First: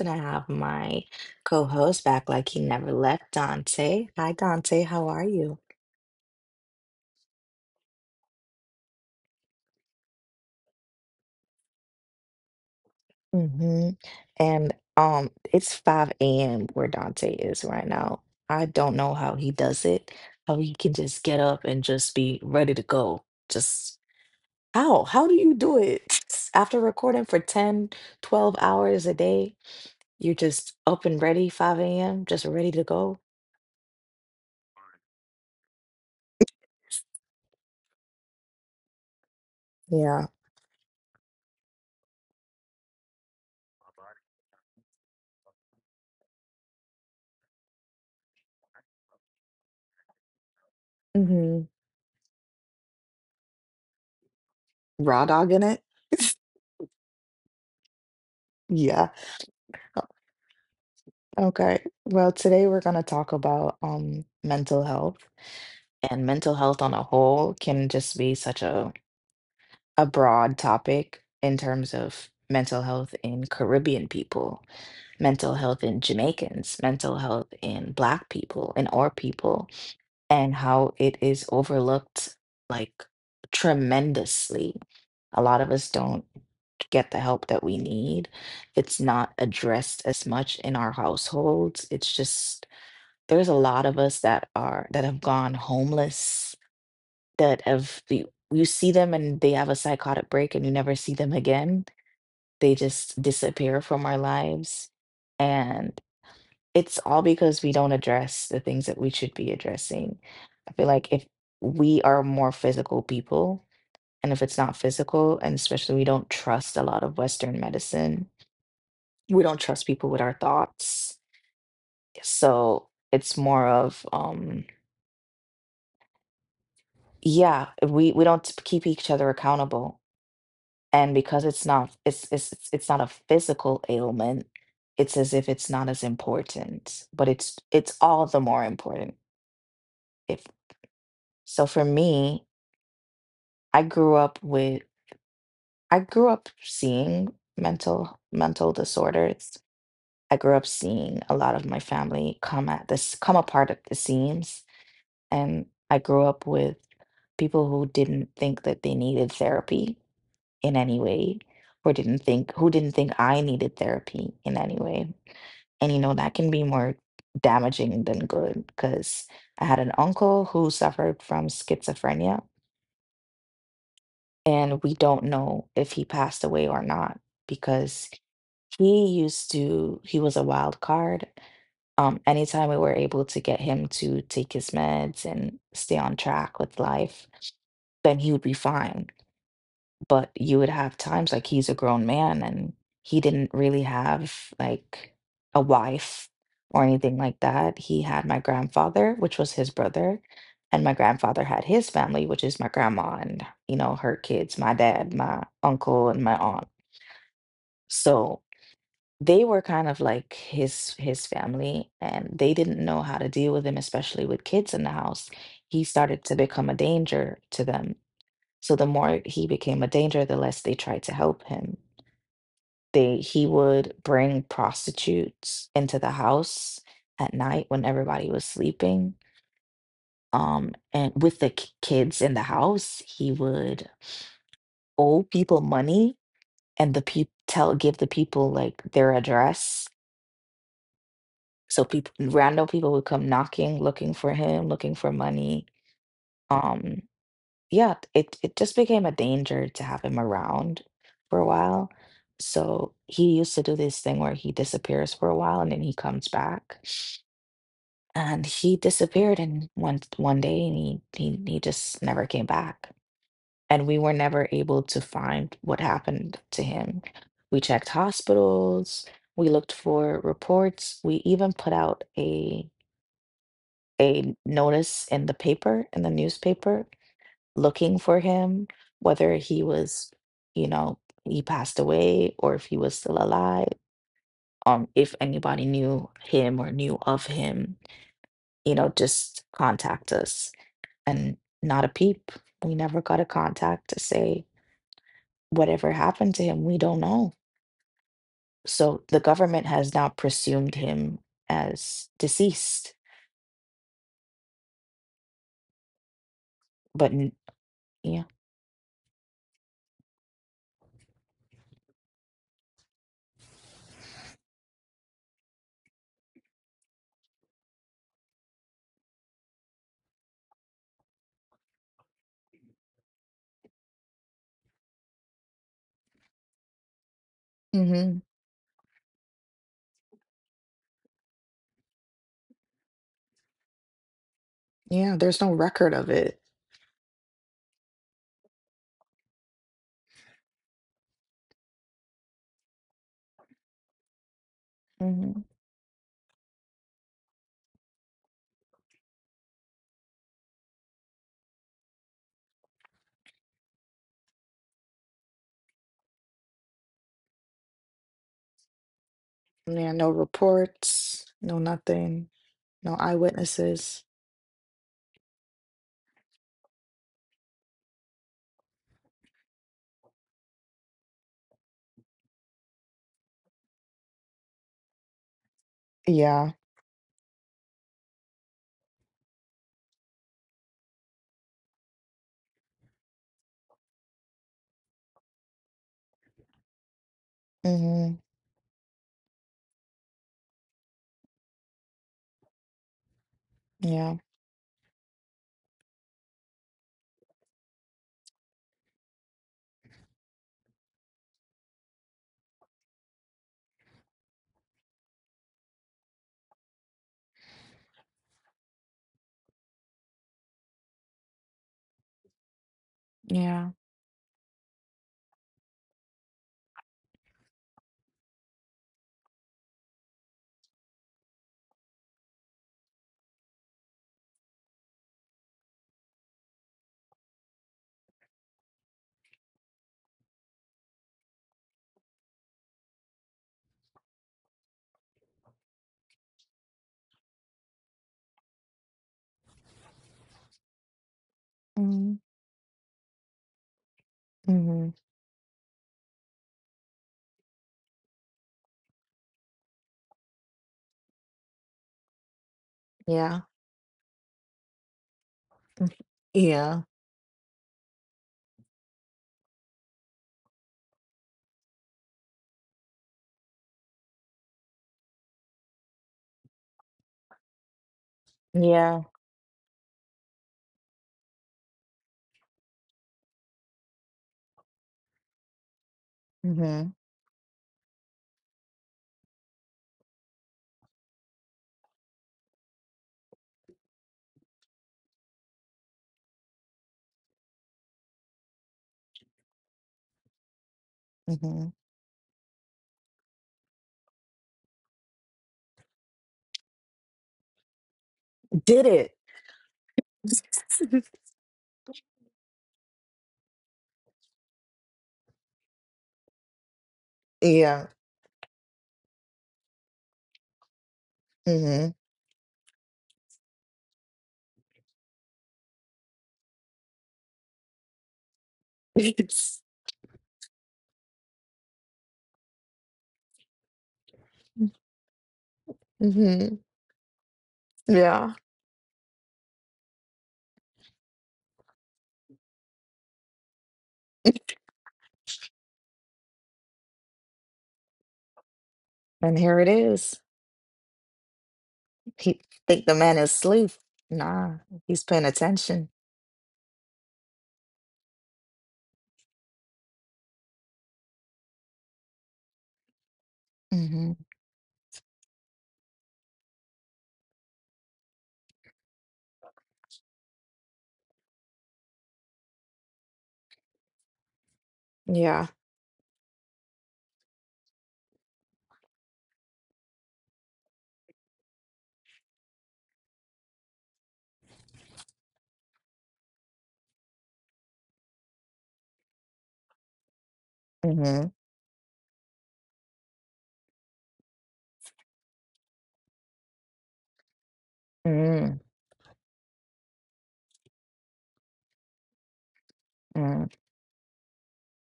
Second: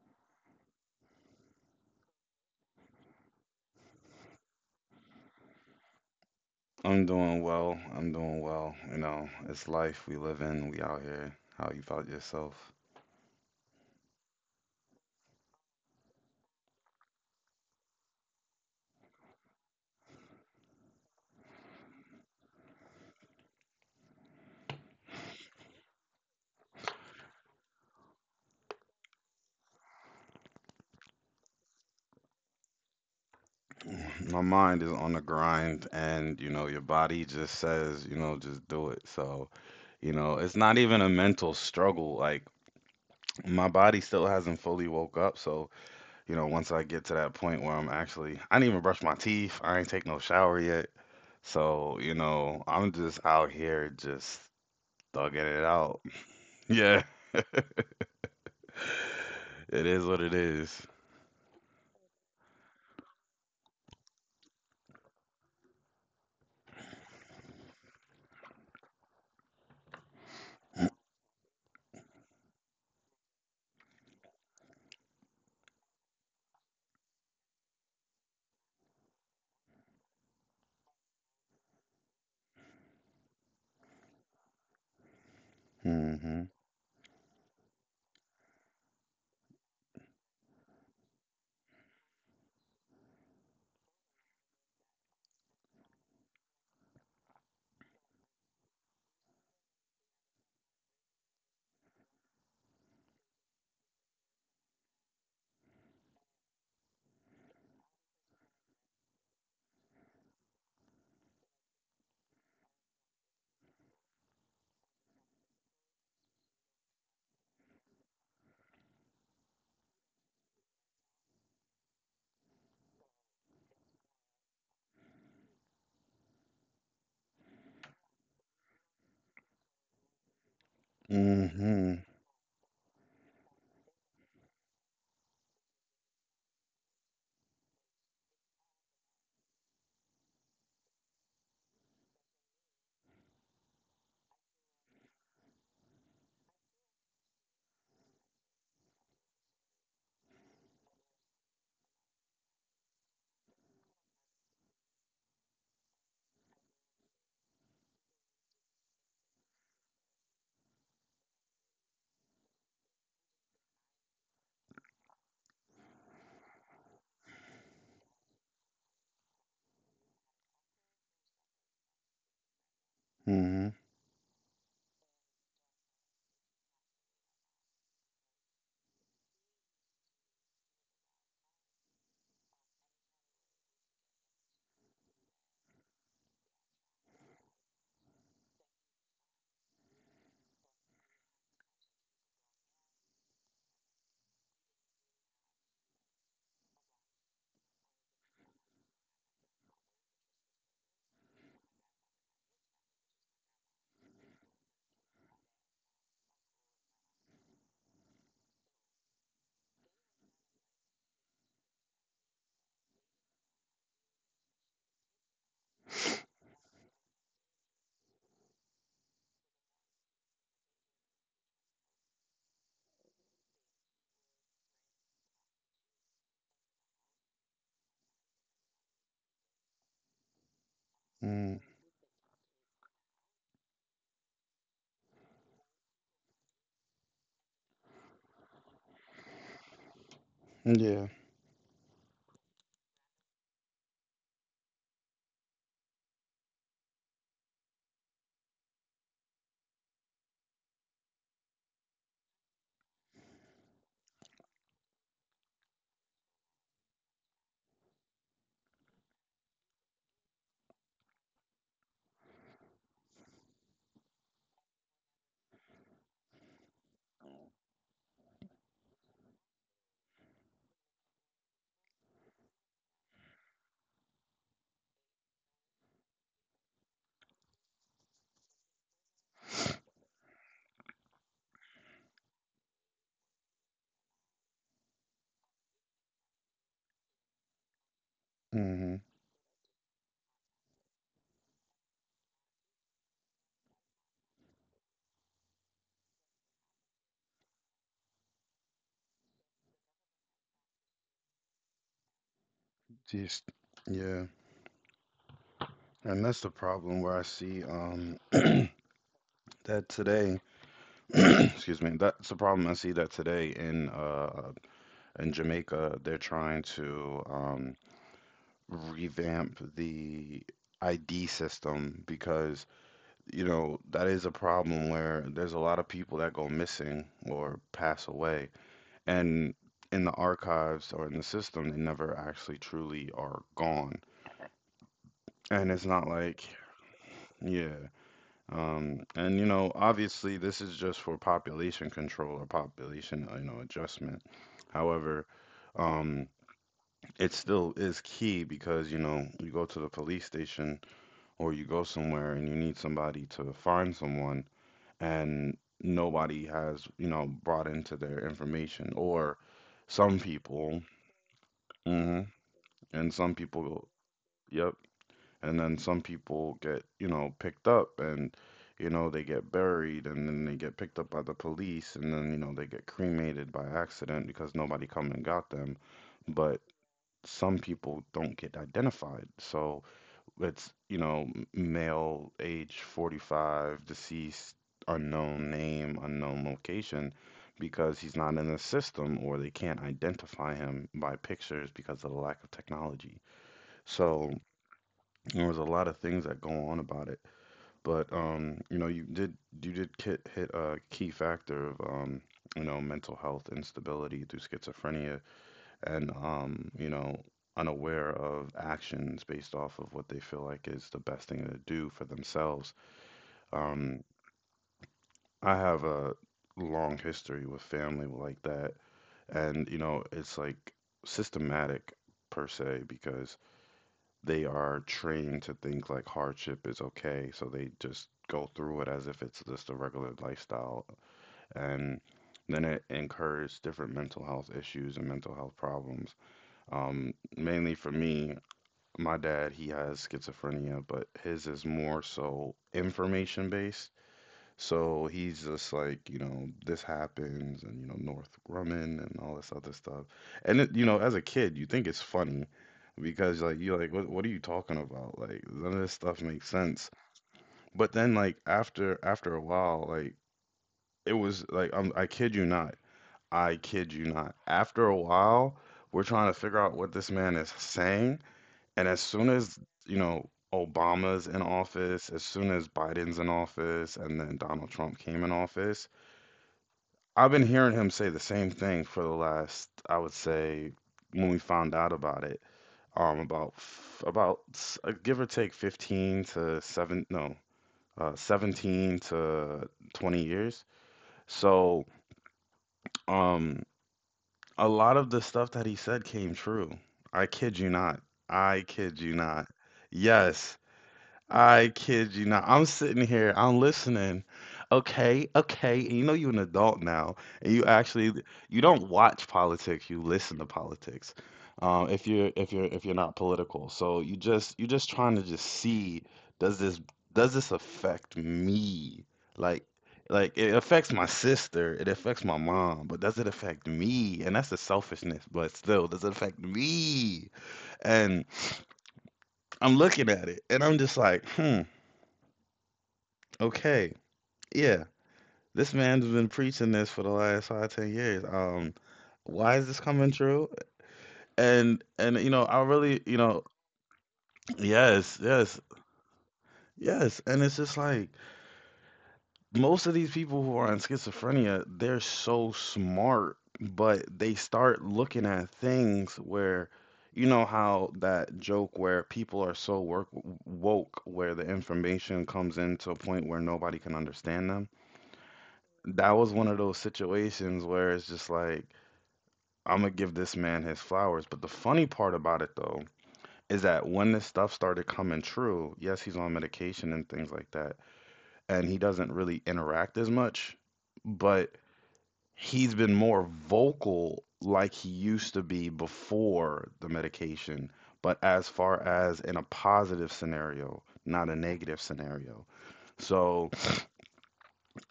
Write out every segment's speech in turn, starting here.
And I have my co host back like he never left, Dante. Hi, Dante. How are you? I'm doing well. I'm doing well. You know, it's life we live in. We out here. How you about yourself? Hmm And It's 5 a.m. where Dante is right now. I don't know how he does it, how he can just get up and just be ready to go. Just how? How do you do it? After recording for 10 12 hours a day, you're just up and ready, 5 a.m., just ready to go. My mind is on the grind, and you know, your body just says, you know, just do it. So, you Yeah. know, it's not even a mental struggle. Like my body still hasn't fully woke up. So, you know, once I get to that point where I'm actually, I didn't even brush my teeth. I ain't take no shower yet. So, you know, I'm just out here just Raw thugging dog it in it? out. Yeah, Yeah. it is what it is. Okay. Well, today we're going to talk about mental health, and mental health on a whole can just be such a broad topic in terms of mental health in Caribbean people, mental health in Jamaicans, mental health in Black people, in our people, and how it is overlooked, like, tremendously. A lot of us don't Mhm. get the help that we need. It's not addressed as much in our households. It's just there's a lot of us that have gone homeless, that have you see them and they have a psychotic break and you never see them again. They just disappear from our lives. And it's all because we don't address the things that we should be addressing. I feel like if we are more physical people, and if it's not physical, and especially we don't trust a lot of Western medicine, we don't trust people with our thoughts. So it's more of, yeah, we don't keep each other accountable, and because it's not it's Mhm. it's it's it's not a physical ailment, it's as if it's not as important, but it's all the more important. If so, For me, I grew up with I grew up seeing mental disorders. I grew up seeing a lot of my family come apart at the seams, and I grew up with people who didn't think that they needed therapy in any way, or didn't think I needed therapy in any way. And you know that can be more damaging than good, because I had an uncle who suffered from schizophrenia, Mhm. and we don't know if he passed away or not, because he used to he was a wild card. Anytime we were able to get him to take his meds and stay on track with life, then he would be fine. But you would have times, like, he's a grown man and he didn't really have, like, a wife or anything like that. He had my grandfather, which was his brother, and my grandfather had his family, which is my grandma and, you know, her kids, my dad, my uncle, and my aunt. So they were kind of like his family, and they didn't know how to deal with him, especially with kids in the house. He started to become a danger to them, so the more he became a danger, the less they tried to help him. They He would bring prostitutes into the house at night when everybody was sleeping. And with the kids in Mm. the house, he would owe people money, and the people tell give the people, like, their address. So Yeah. people random people would come knocking, looking for him, looking for money. Um, yeah, it just became a danger to have him around for a while. So he used to do this thing where he disappears for a while and then he comes back. And he disappeared and one day, and he just never came back. And we were never able to find what happened to him. We checked hospitals, we looked for reports, we even put out a notice in the paper, in the newspaper, looking for him, whether he was, you know, he passed away or if he was still alive, if anybody knew him or knew of him, you know, just contact Mhm. us. And not a peep. We never got a contact to say whatever happened to him. We don't know. So the government has now presumed him as deceased, Just yeah. but And that's the problem yeah, where I see that today. Excuse me. That's the problem I see that today in Jamaica, they're trying to revamp the ID system because, you know, that is a problem where there's a lot of people that go missing or hmm pass away, and in the archives or in the system they never actually truly are gone. yeah, there's no And record it's of not it. like, yeah, um, and you know, obviously this is just for population control or population, you know, adjustment. However, hmm um, it still is key because, you know, you go to the police station or you go somewhere and you need somebody to find someone, and nobody has, you know, brought into their information, or Yeah, no some people, reports, no nothing. mm-hmm, No and some people, eyewitnesses. yep, and then some people get, you know, picked up, and you know they get buried and then they get picked up by the police and then, you know, they get cremated by accident because nobody come and got them. Yeah. But some people don't get identified, so it's, you know, m- male, age 45, deceased, unknown name, unknown location, because hmm he's not in the system or they can't identify him by pictures because of the lack of technology. Yeah. So there was a lot of things that go on about it, but you know, you did hit a key factor of you know, mental health instability through schizophrenia, and you know, unaware of actions based off of what they feel like is the best thing to do for themselves. Yeah. Um, I have a long history with family like that, and you know, it's like systematic, per se, because they are trained to think like hardship is okay, so they just go through it as if it's just a regular lifestyle. And then it encouraged different mental health issues and mental health problems. Mainly for me, my dad, he has schizophrenia, but his is more hmm so information based. So hmm he's just like, you know, this happens and, you know, North Grumman and all this other stuff. And, it, you know, as a kid, you think it's funny because, like, Yeah. you're like, what are you talking about? Like, none of this stuff makes sense. Yeah. But then, like, after a while, like, it was like, I'm, I kid you not. I kid you not. After a while, we're trying to figure out what this man is saying. And as Yeah. soon as, you know, Obama's in office, as soon as Biden's in office, and then Donald Trump came in office, hmm I've been hearing him say the same thing for the last, I would say, when we found out about it, about give or take 15 to seven, no, 17 to 20 years. hmm So, um, a lot of the stuff that he said came true. I kid you not. I Did kid it. you not. Yes. I kid you not. I'm sitting here, I'm listening. Okay, okay. And you know you're an adult now, and you Yeah. actually you don't watch politics, you listen to politics. hmm if you're not political. So you just you're just trying to just see does this does this affect me? Like like it affects my sister, it affects my mom, but does it affect me? And that's the selfishness, but still, does it affect hmm me? And Yeah. I'm looking at it and I'm just like, hmm. Okay, yeah. This man's been preaching this for the last five, 10 years. And Why here is it this coming is. true? And you He know, I think the really, man you is know, asleep. Nah, he's yes, paying yes, attention. yes. And it's just like most of these people who are on schizophrenia, they're so smart, but hmm they start looking at things where you know how that joke where people are so work woke where the information comes into a point where nobody can understand them. Yeah. That was one of those situations where it's just like, I'm gonna give this man his flowers. But the funny part about it though is that when this stuff started coming true, yes, he's on medication and things like that, and he doesn't really interact as much, hmm but he's been more vocal like he used to be before the medication, but as mm far as in a positive scenario, not a negative scenario. mm So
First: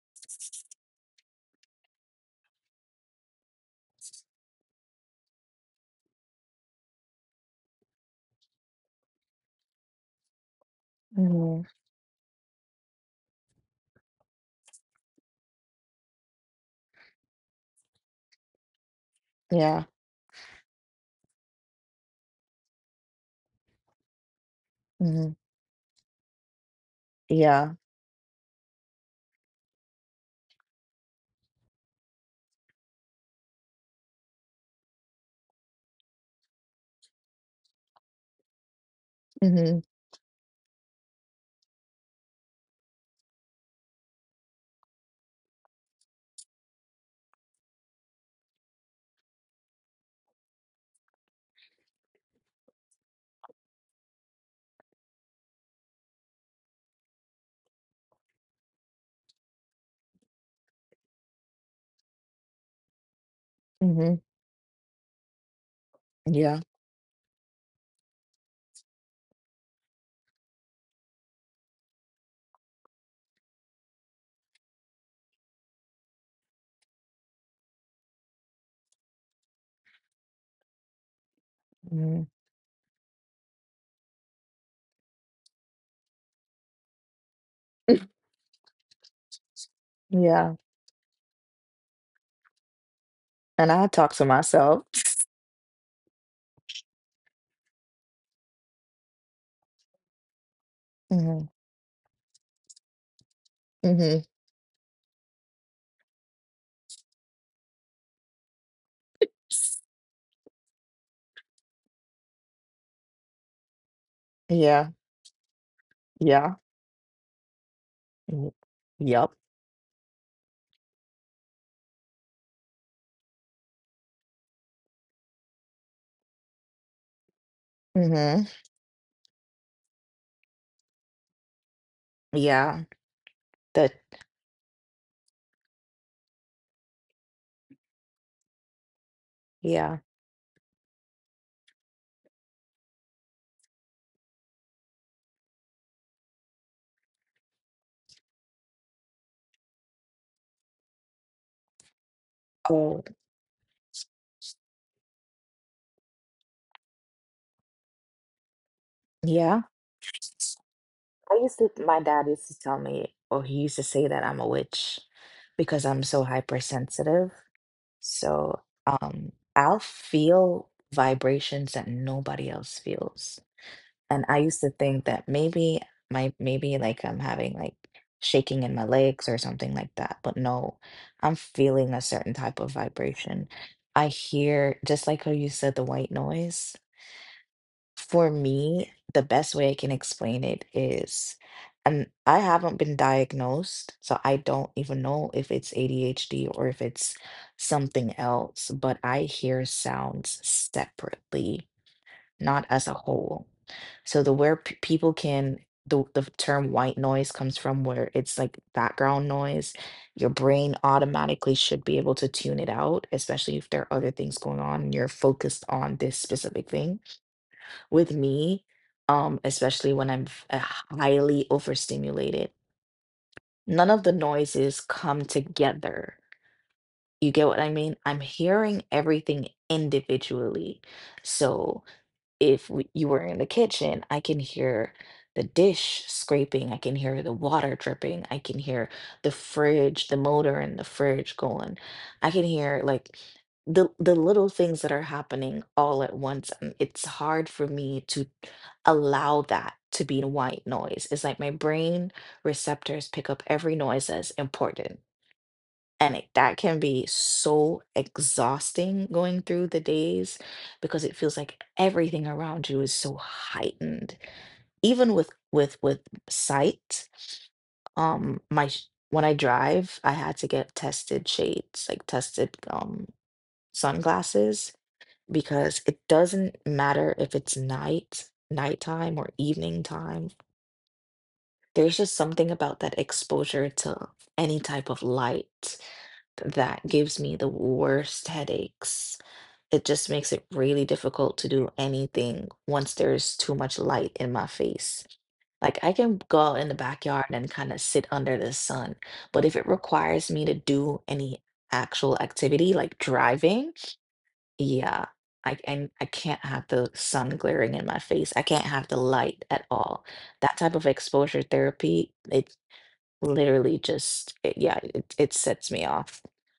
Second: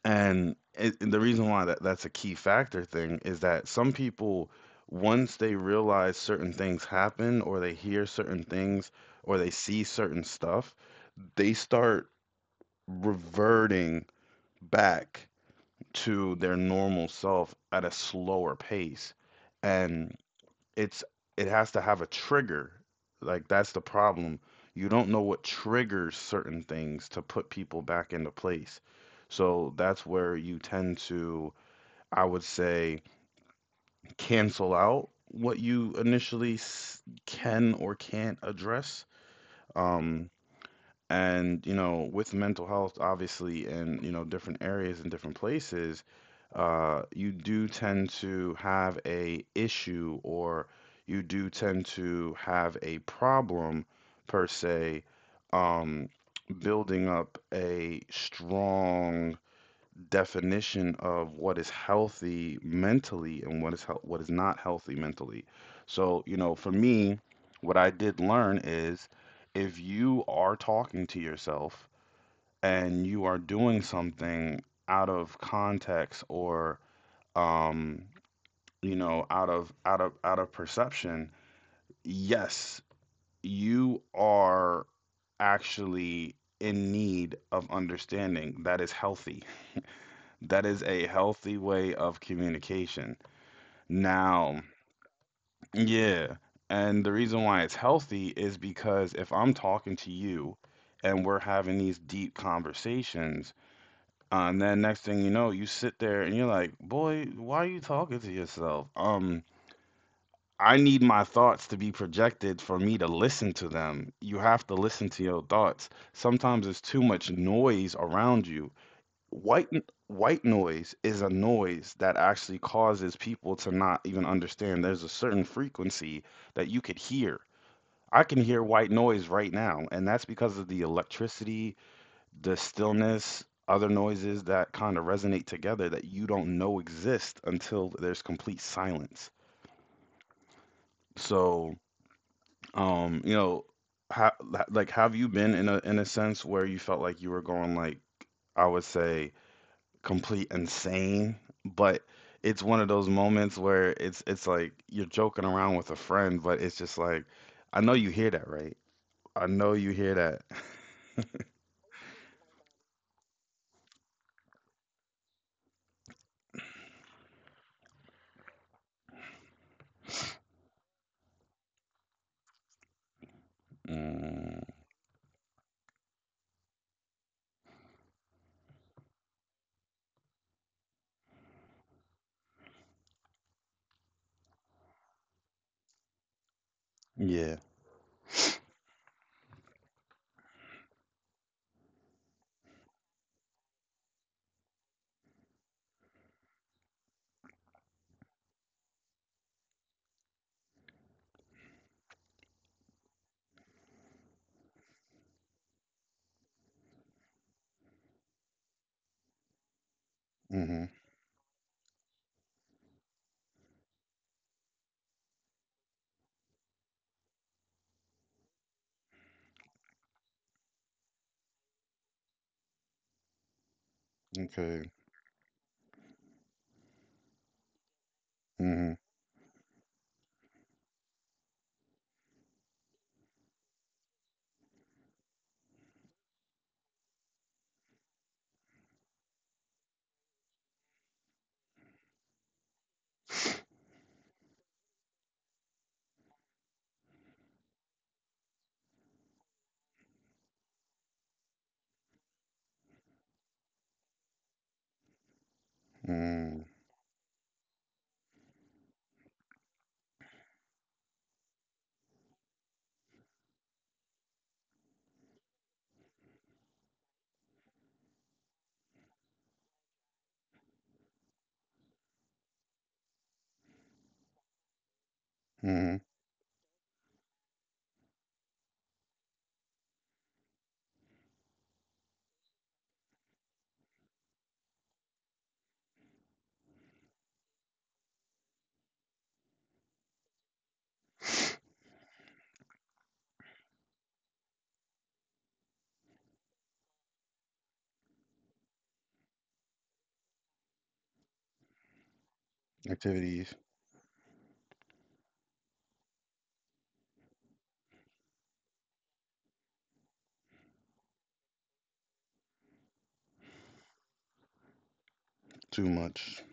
And the reason why that's a key factor thing is that some people, once they realize certain things happen, or they hear certain things, or they see certain stuff, they hmm start reverting back to their normal self at a slower pace. Yeah. And it's it has to have a trigger. Like that's the problem. You don't know hmm what triggers certain things to put Yeah. people back into place. So that's where you tend to, I would say, cancel out what you initially can or can't address. hmm Um, and you know, with mental health, obviously, in you know different areas and different places, you do tend to have a issue or you do tend to have a problem, per se, um, building up a strong definition of what is healthy mentally and what is hmm what is not healthy mentally. So, you know, Yeah. for me, what I did learn is if you are talking to yourself and you are doing something out of context or um, you know, out of perception, hmm yes, you are actually in need of understanding that is healthy, Yeah. that is a healthy way of communication. And I talk to Now, myself. yeah. And the reason why it's healthy is because if I'm talking to you and we're hmm having these deep conversations, hmm and then next thing you know, you sit there and you're like, boy, why are you talking to yourself? I need my thoughts to be projected for me to listen to them. You have to Yeah. listen to your thoughts. Yeah. Sometimes there's too much noise around mm, you. Yep. White n- White noise is a noise that actually causes people to not even understand. There's a certain frequency that you could hear. I can hmm hear white noise right now, and that's because of the electricity, the Yeah. stillness, other That. noises that kind of resonate together that you don't know exist until there's complete silence. Yeah. So, you know, have you been in a sense where you felt like you were going like, I would say, complete insane, but it's one of Oh. those moments where it's like you're joking around with a friend, but it's just like, I know you hear that, right? I Yeah. know you hear that. I used to. My dad used to tell me, or he used to say that I'm a witch because I'm so hypersensitive. So, I'll feel vibrations that nobody else feels. And I Mm, used to think that maybe my maybe, like, I'm having, like, shaking in my legs or something like that, but no, I'm feeling a certain type of vibration. I hear, just like how you said, the white noise. yeah. For me, the best way I can explain it is, and I haven't been diagnosed, so I don't even know if it's ADHD or if it's something else, but I hear sounds separately, not as a whole. So the where people can the term white noise comes from where it's like background noise. Your brain Hmm. automatically should be able to tune it out, especially if there are other things going on and you're focused on this specific thing. With me, especially when I'm highly overstimulated, none of the noises Okay. come together. You get what I mean? I'm hearing Hmm. everything individually. So if you were in the kitchen, I can hear the dish scraping, I can hear the water dripping, I can hear the fridge, the motor in the fridge going. I can hear, like, the little things that are happening all at once. And it's hard for me to allow that to be white noise. It's like my brain receptors pick up every noise as important, and that Mm, can be so exhausting going through the days, because it feels like everything around you is so heightened. Even with sight, when I drive, I had to get tested shades, like tested sunglasses, because it hmm. doesn't matter if it's nighttime or evening time. There's just something about that exposure to any type of light that gives me the worst headaches. It just makes it really difficult to do anything once there's too much light in my face. Like, I can go out in the backyard and kind of sit under the sun, but if it requires me to do any actual activity like Activities. driving, yeah, I can't have the sun glaring in my face. I can't have the light at all. That type of exposure therapy, it literally just yeah, it sets me Too off. much.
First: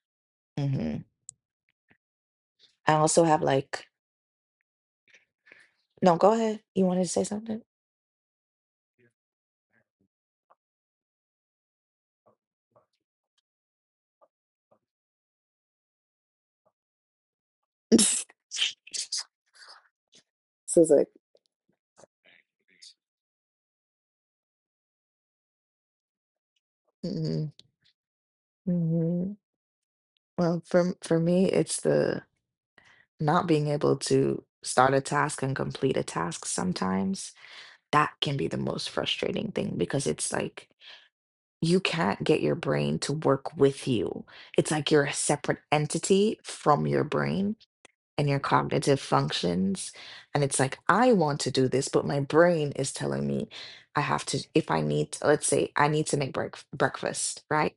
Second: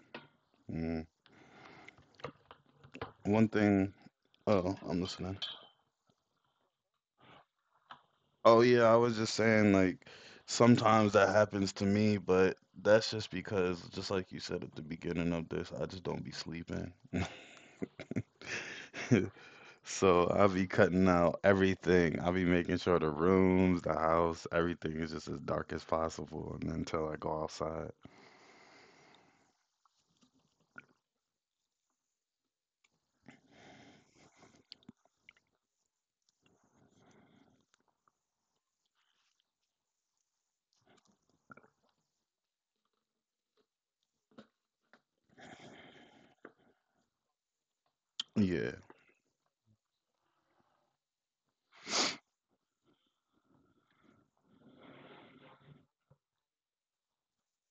Mhm. Mm. I also have One like, thing. Oh, I'm listening. No, go ahead. You wanted to say something? Oh yeah, I was just saying like sometimes that happens to me, but that's just because just like you said at the beginning of this, I just don't be sleeping. So I'll be So it's like, cutting out everything. I'll be making sure the rooms, the house, everything is just as dark as possible, and until I hmm go outside. hmm Well, for me, it's the not being able to start a task and complete a task sometimes. That can be the most frustrating thing, because it's like you can't get your brain to work with you. It's like you're a separate entity from your brain and your Yeah. cognitive functions. And it's like, I want to do this, but my brain is telling me if I need, let's say I need to breakfast, right?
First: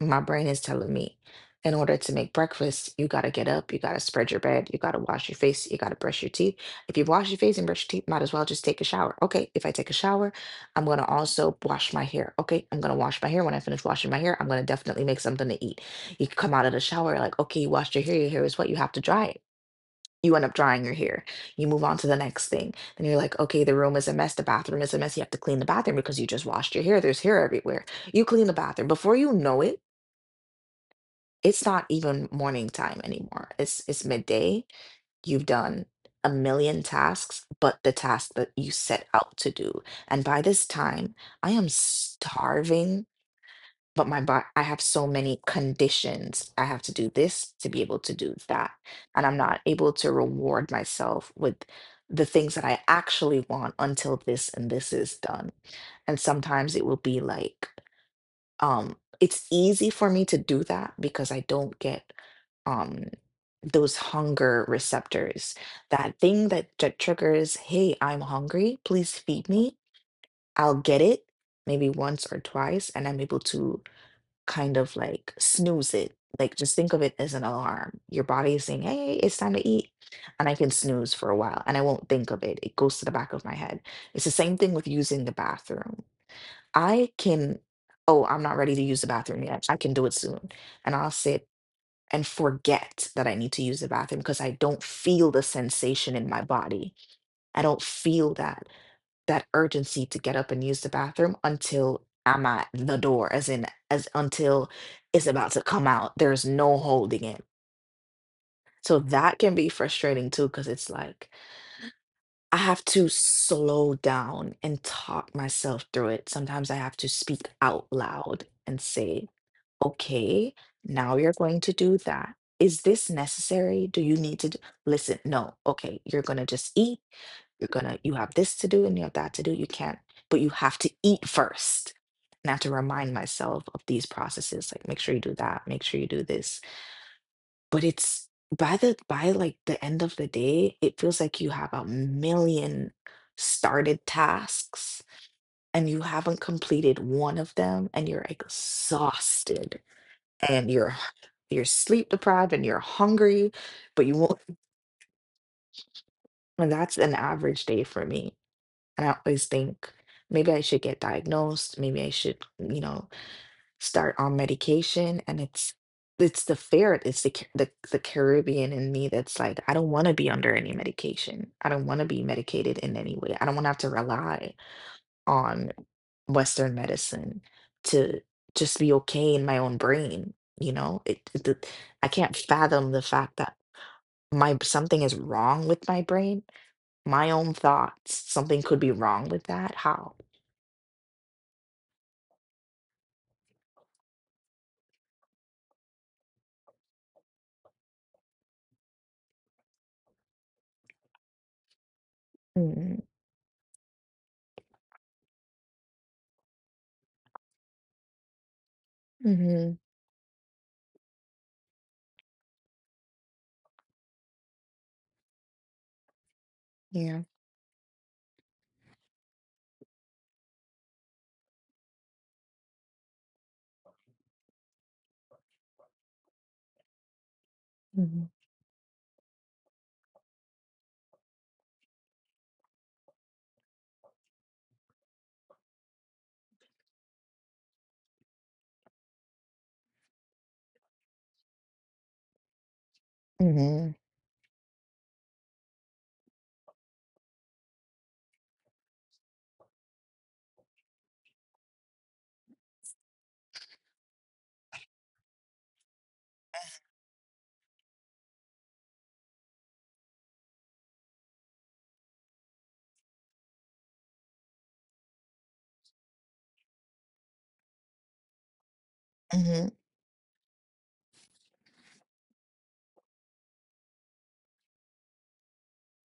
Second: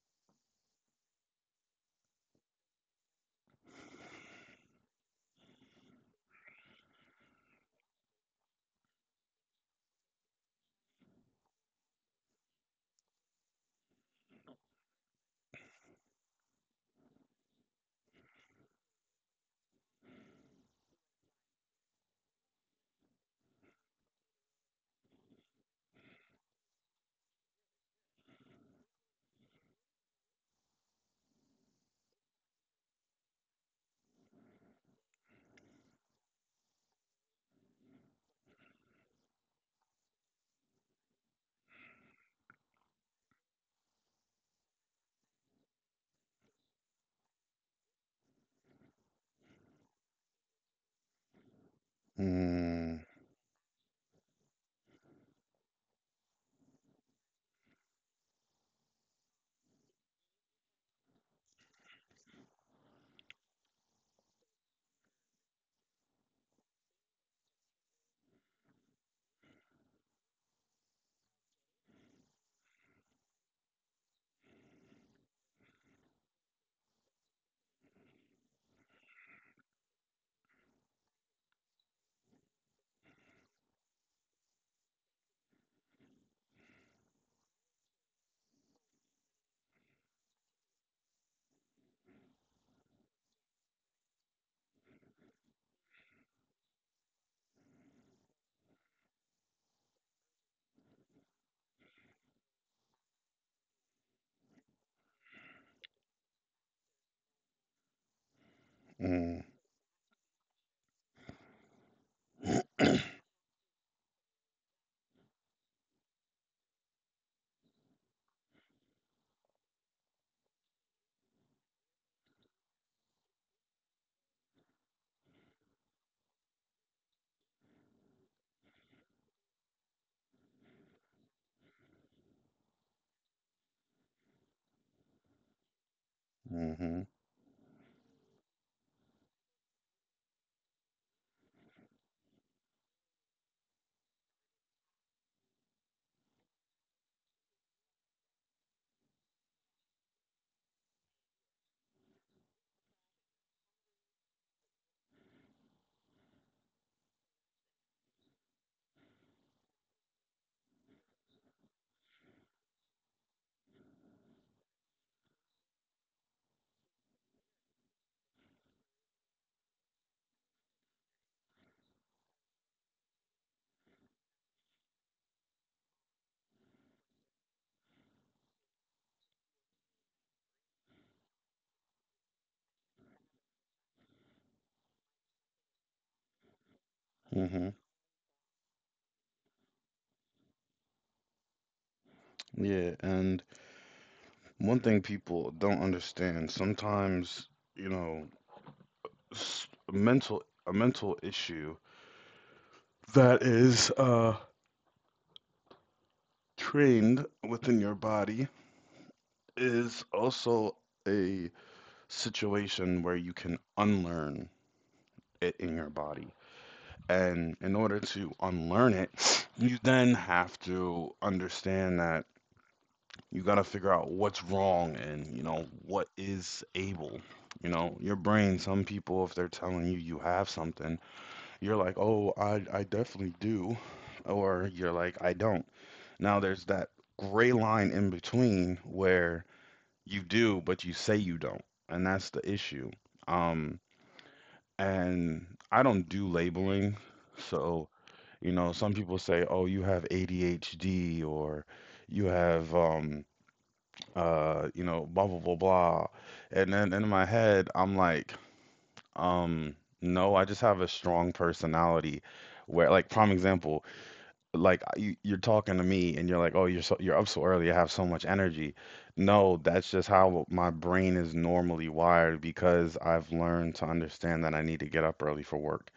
My brain is telling me, in order to make breakfast, you got to get up, you got to spread your bed, you got to wash your face, you got to brush your teeth. If you wash your face and brush your teeth, might as well just take a shower. Okay, if I take a shower, I'm going to also wash my hair. Okay, I'm going to wash my hair. When I finish washing my hair, I'm going to definitely make something to eat. You come out of the shower, like, okay, you washed your hair is wet, you have to dry it. You end up drying your hair. You move on to the next thing. Then you're like, okay, the room is a mess. The bathroom is a mess. You have to clean the bathroom because you just washed your hair. There's hair everywhere. You clean the bathroom. Before you know it, it's not even morning time anymore. It's midday. You've done a million tasks, but the task that you set out to do. And by this time, I am starving, but my body, I have so many conditions. I have to do this to be able to do that, and I'm not able to reward myself with the things that I Mm, actually want until this and this is done. And sometimes it will be like, it's easy for me to do that because I don't get um those hunger receptors, that thing that triggers, hey, I'm hungry, please feed me. I'll get it maybe once or twice and I'm able to kind of like snooze it. Like just think of it as an alarm. Your body is saying, hey, it's time to eat. And I can snooze for a while and I won't think of it. It goes to the back of my head. It's the same thing with using the bathroom. I can, oh, I'm not ready to use the bathroom yet. I can do it soon. And I'll sit and forget that I need to use the bathroom because I don't feel the sensation in my body. I don't feel that urgency to get up and use the bathroom until I'm at the door, as in, as until it's about to come out. There's no holding it. So mm, that can be frustrating too, because it's like I have to slow down and talk myself through it. Sometimes I have to speak out loud and say, okay, now you're going to do that. Is this necessary? Do you need to listen? No. Okay, you're going to just eat, you're you have this to do and you have that to do. You can't, but you have to eat first. And I have to remind myself of these processes, like make sure you do that, make sure you do this. mm-hmm, But it's, by like the end of the day, it feels like you have a million started tasks and you haven't completed one of them, and you're exhausted and you're sleep deprived and you're hungry, but you won't. And that's an average day for me. And I always think, maybe I should get diagnosed, maybe I should, you know, start on medication. And it's the fear, it's the the Caribbean in me that's like, I don't want to be under any medication. I don't want to be medicated in any way. I don't want to have to rely on Western medicine to just be okay in my own brain. You know, I can't fathom the fact that my something is wrong with my brain, my own mm-hmm. thoughts. Something could be wrong with that. How? Yeah, and one thing people don't understand, sometimes, you know, a mental issue Mhm, that is trained within your body mhm, is also a situation where you can unlearn it in your body. yeah. And in order to unlearn it, you then have to understand that you got to figure out what's wrong and, you know, what is able. You know, your Mhm, brain, some people, if they're telling you you have something, you're like, oh, I definitely do. Or you're like, I don't. Now there's that gray line in between where you do, but you say you don't. And that's the issue. Um, mhm, and I don't do labeling. So you know, some people say, "Oh, you have ADHD," or "You have, you know, blah blah blah blah," and then in my head, I'm like, um, "No, I just have a strong personality." Where, like, prime example, like you, you're talking to me and you're like, "Oh, you're up so early. I have so much energy." No, mhm, that's just how my brain is normally wired because I've learned to understand that I need to get up early for work.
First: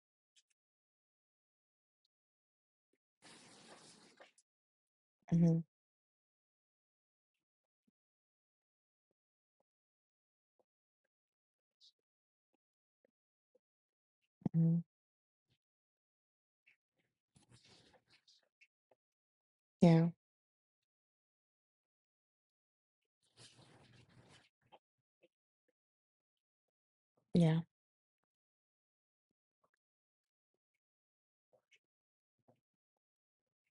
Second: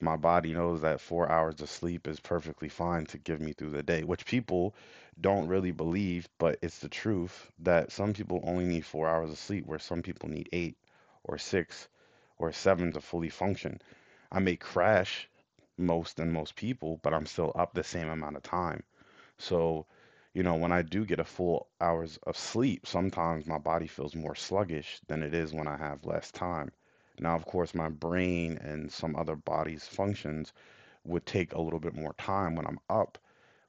My body knows that 4 hours of sleep is perfectly fine to give me through the day, which people don't mhm, really believe, but it's the truth that some people only need 4 hours of sleep, where some people need eight or six or seven to fully function. I may mhm, crash most than most people, but I'm still up the same amount of time. So, yeah, when I do get a full hours of sleep, sometimes my body feels more sluggish than it is when I have less time. Now, of yeah, course, my brain and some other body's functions would take a little bit more time when I'm up,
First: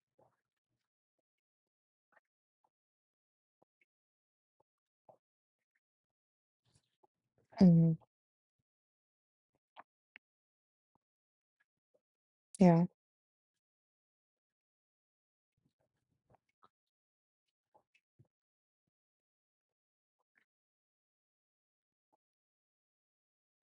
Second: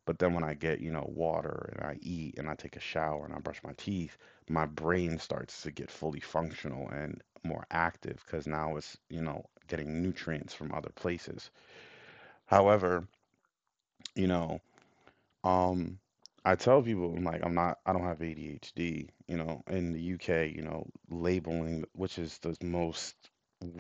but then when I get, you know, water and I eat and I take a shower and I brush my teeth, my brain starts to get fully functional and more mhm, active because now it's, you know, getting nutrients from other places. yeah, However, you know, um, I tell people I'm like I'm not I don't have ADHD, you know, in the UK, you know, labeling, which is the most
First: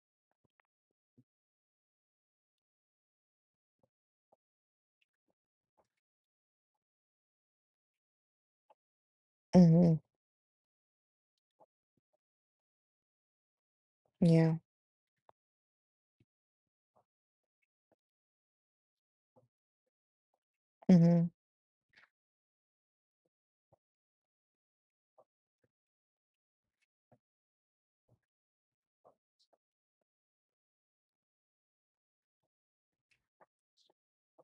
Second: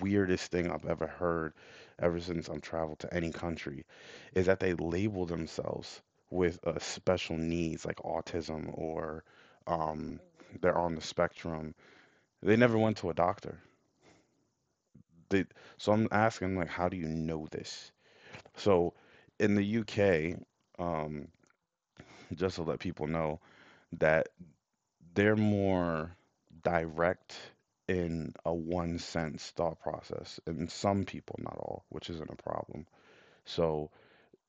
weirdest thing I've ever heard ever since I'm traveled to any country, is that they label themselves with special needs like autism or mhm, um, they're on the spectrum. They never went to a doctor. yeah, They, so I'm asking like, how do you know this? So in the UK, um, mhm, just to let people know, that they're more direct in a one sense thought process and some people not all, which isn't a problem. So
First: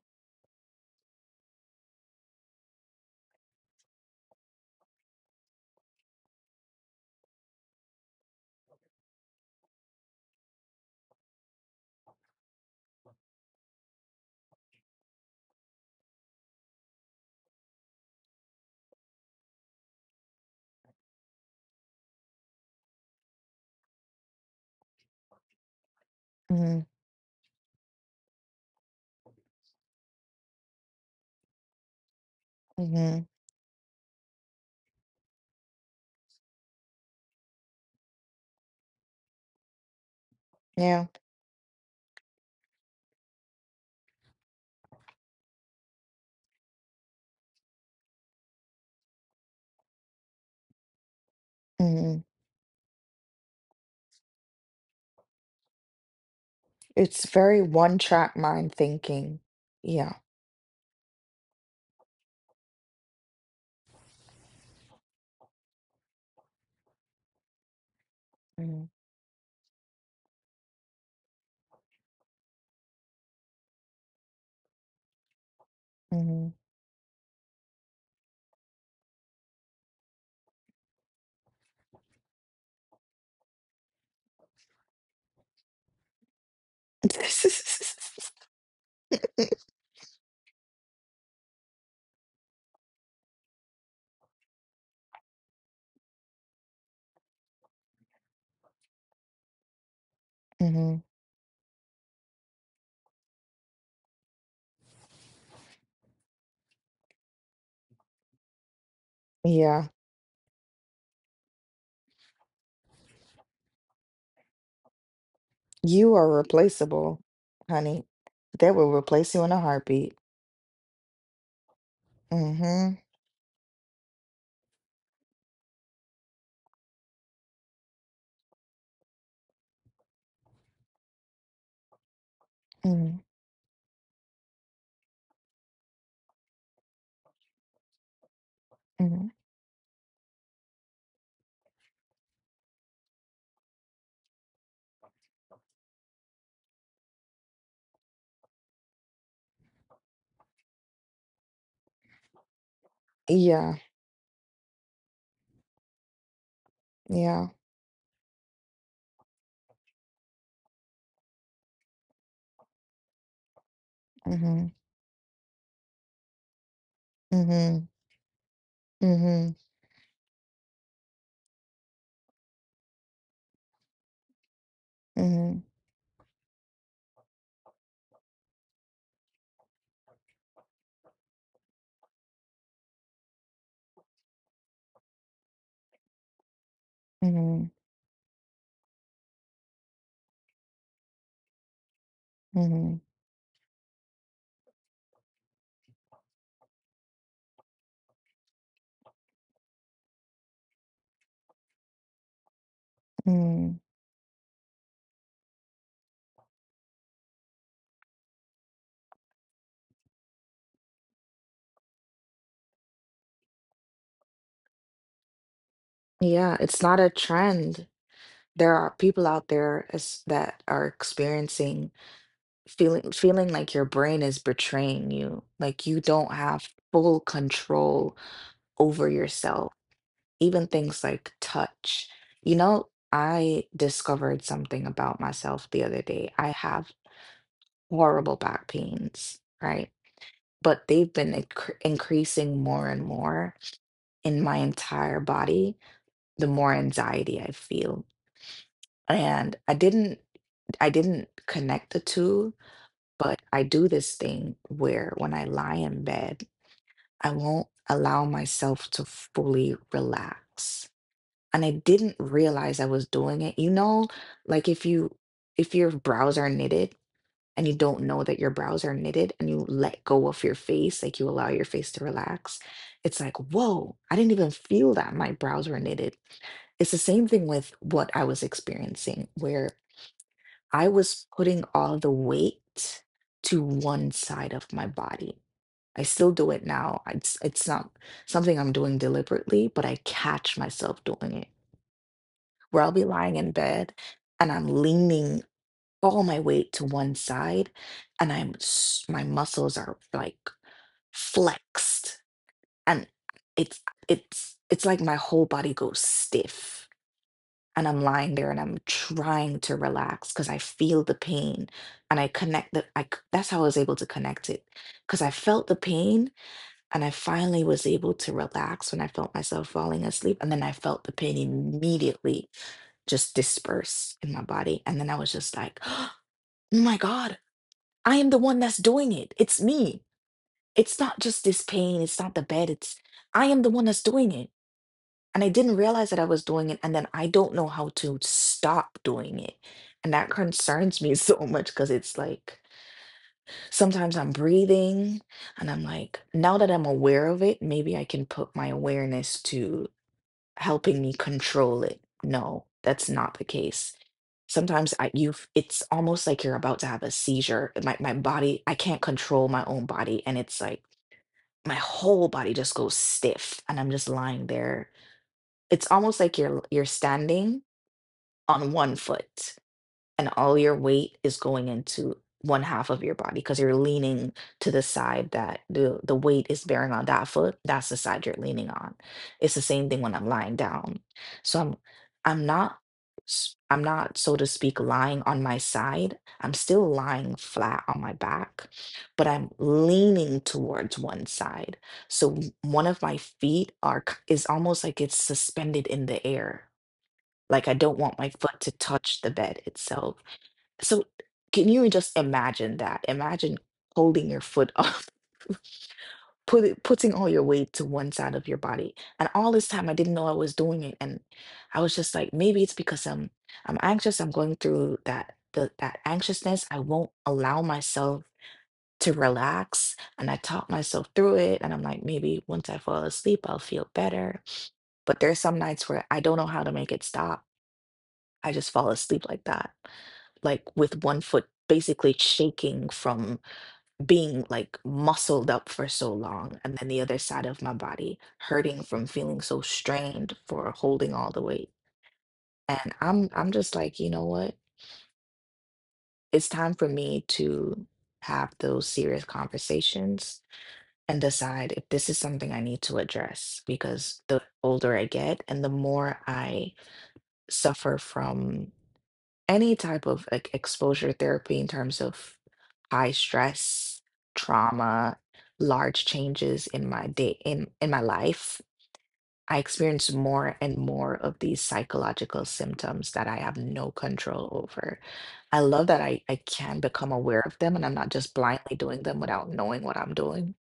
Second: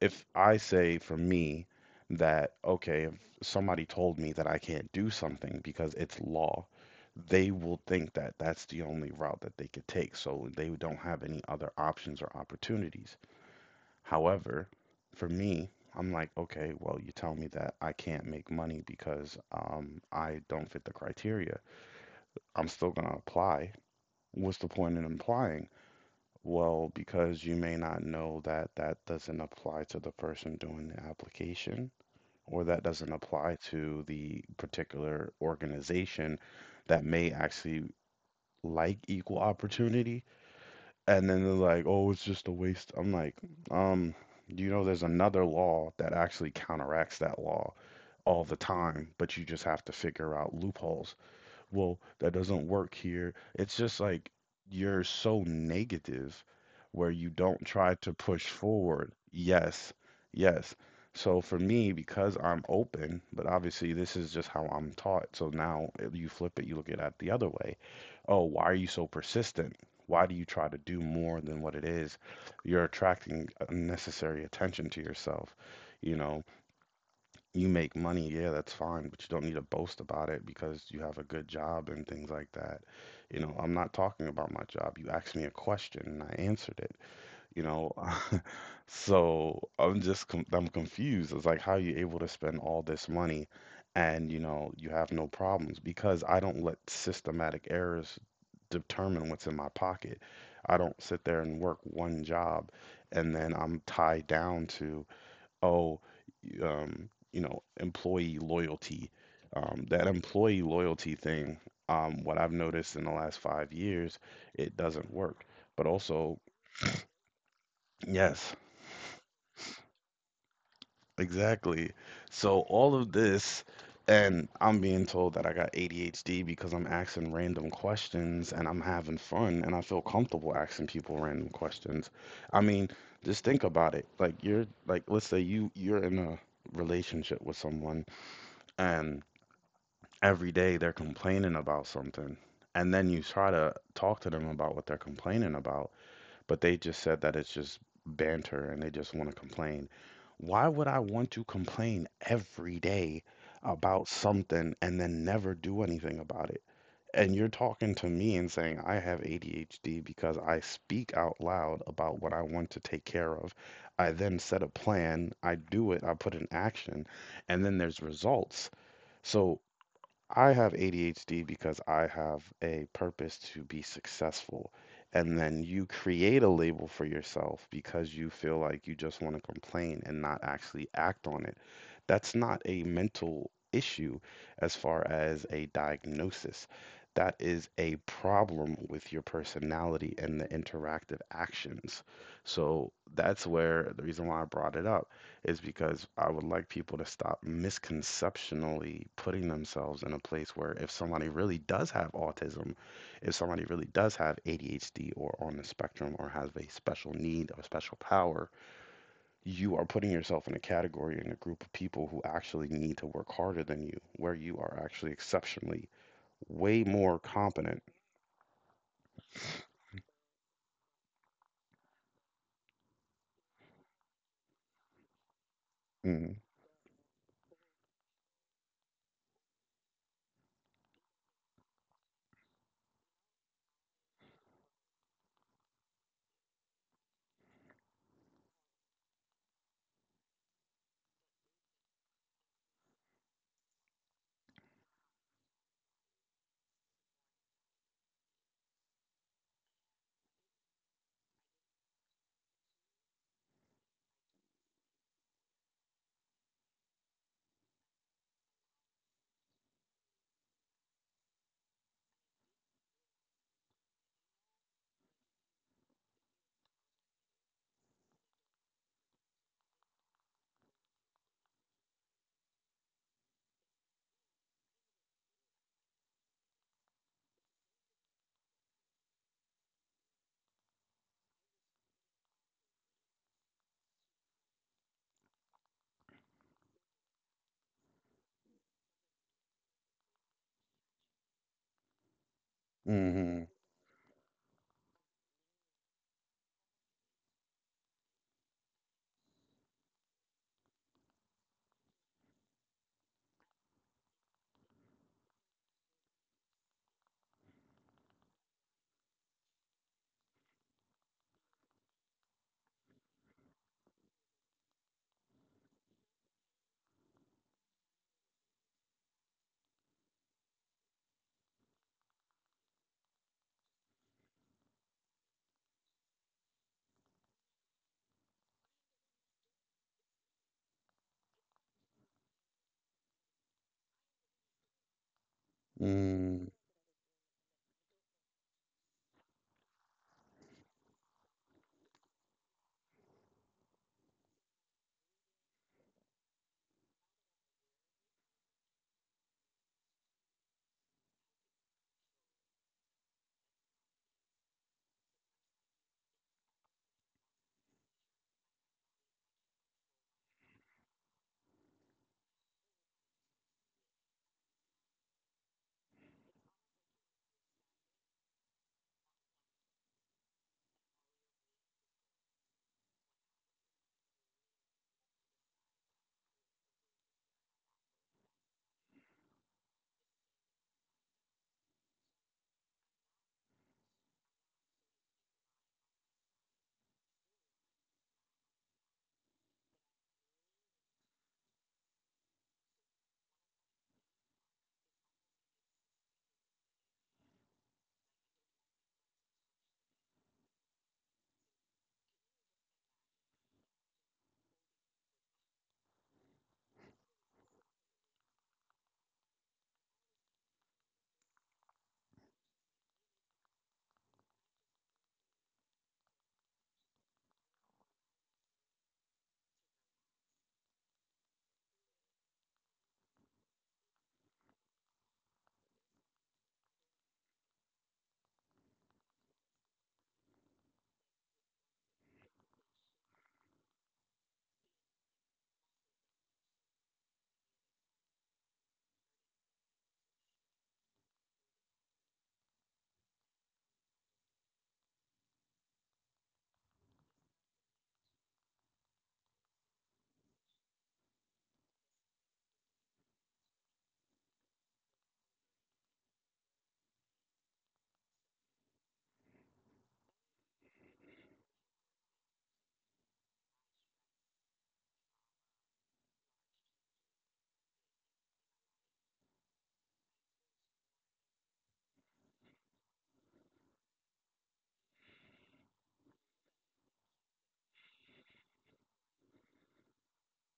if I say, for me, that, okay, if somebody told me that I can't do something because it's law, they will think that that's the only route that they could take, so they don't have any other options or opportunities. However, for me, I'm like, okay, well, you tell me that I can't make money because I don't fit the criteria. I'm still going to apply. What's the point in applying? mhm, Well, because you may not know that that doesn't apply to the person doing the application, or that doesn't mhm, apply to the particular organization that may actually, like, equal opportunity. yeah, And then they're like, oh, it's just a waste. I'm like, um, you know, there's another law that actually counteracts that law all the time, but you just have to figure out loopholes. Well, mhm. that doesn't work here. It's just like you're so negative where It's you very don't try to one-track push mind forward. thinking. Yes, Yeah. yes. So for me, because I'm open, but obviously this is just how I'm taught. So now if you flip it, you look at it the other way. Oh, why are Mhm, you so persistent? Why do you try to do more than what it is? You're attracting unnecessary attention to yourself, you know? mhm. You make money, yeah, that's fine, but you don't need to boast about it because you have a good job and things like that. You know, I'm not talking about my job. You asked me a question and I answered it, you know. So I'm just com I'm confused. It's like, how are you able to spend all this money and, you know, you have no problems? Because I don't let systematic errors determine what's in my pocket. I don't Mhm, sit there and work one job and then I'm tied down to, oh, you know, employee loyalty. Yeah. That employee loyalty thing, what I've noticed in the last 5 years, it doesn't work. But You are also, replaceable, honey. yes, They will replace you in a heartbeat. exactly. So all Mhm, of this, and I'm being told that I got ADHD because I'm asking random questions and I'm having fun and I feel comfortable asking people random questions. I mean, mhm, just think about it. Like, you're like, let's say you're in a relationship with someone and mhm. every day they're complaining about something, and then you try to talk to them about what they're complaining about, but they just said that it's just banter and they just want to complain. Why would I want to complain every day Yeah, about something and then never do anything about it, and you're yeah, talking to me and saying I have ADHD because I speak out loud about what I want to take care of? I then set a mhm, plan, I do it, I put in action, and then mhm, there's results. So mhm, I have ADHD because I have a purpose to be successful. And then mhm. you create a label for yourself because you feel like you just want to complain and not actually act on it. That's not a mental issue as far as a diagnosis. That is Mhm, a problem with your personality and the interactive actions. So mhm, that's where the reason why I brought it up is because I would like people to stop misconceptionally putting themselves in a place where, if somebody really does have autism, if somebody really mm. does have ADHD or on the spectrum or has a special need or special power, you are putting yourself in a category, in a group of people who actually need to work harder than you, where you are actually exceptionally Yeah, way it's not a more competent. trend. There are people out there as that are experiencing feeling, like your brain is betraying you, like you Mm, don't have full control over yourself, even things like touch. You know, I discovered something about myself the other day. I have horrible back pains, right? But they've been increasing more and more in my entire body, the more anxiety I feel. And I didn't connect the two, but I do this thing where when I lie in bed, I won't allow myself to fully relax. And I didn't realize I was doing it. You know, like if you if your brows are knitted and you don't know that your brows are knitted and you let go of your face, like you allow your face to relax, it's like, whoa, I didn't even feel that my brows were knitted. It's the same thing with what I was experiencing, where I was putting all the weight to one side of my body. I still do it now. It's not something I'm doing deliberately, but I catch myself doing it where I'll be lying mm-hmm, in bed and I'm leaning all my weight to one side, and my muscles are like flexed, and it's, it's like my whole body goes stiff and I'm lying there and I'm trying to relax because I feel the pain. And I connect that's how I was able to connect it, because I felt the pain and I finally was able to relax when I felt myself falling asleep, and then I felt the pain immediately just disperse in my body, and then I was just like oh my god, I am the one that's doing it. It's me. It's not just this pain. It's not the bed. It's, I am the one that's doing it. And I didn't realize that I was mm, doing it. And then I don't know how to stop doing it. And that concerns me so much because it's like sometimes I'm breathing and I'm like, now that I'm aware of it, maybe I can put my awareness to helping me control it. No, that's not the case. Sometimes I, it's almost like you're about to have a seizure. My body, I can't control my own body, and it's like my whole body just goes stiff and I'm just lying there. It's almost like you're standing on one foot and all your weight is going into one half of your body because you're leaning to the side that the weight is bearing on. That foot, that's the side you're leaning on. It's the same thing when I'm lying down. So I'm not s- I'm not, so to speak, lying on my side. I'm still lying flat on my back, but I'm leaning towards one side. So one of my feet is almost like it's suspended in the air, like I don't want my foot to touch the bed itself. So can you just imagine that? Imagine holding your foot up, putting all your weight to one side of your body. And all this time I didn't know I was doing it. And I was just like, maybe it's because I'm anxious. I'm going through that anxiousness. I won't allow myself to relax. And I talk myself through it. And I'm like, maybe once I fall asleep, I'll feel better. But there's some nights where I don't know how to make it stop. I just fall asleep like that, like with one foot basically shaking from being like muscled up for so long, and then the other side of my body hurting from feeling so strained for holding all the weight. And I'm just like, you know what, it's time for me to have those serious conversations and decide if this is something I need to address, because the older I get and the more I suffer from any type of like exposure therapy in terms of high stress, trauma, large changes in my day, in my life, I experience more and more of these psychological symptoms that I have no control over. I love that I can become aware of them and I'm not just blindly doing them without knowing what I'm doing.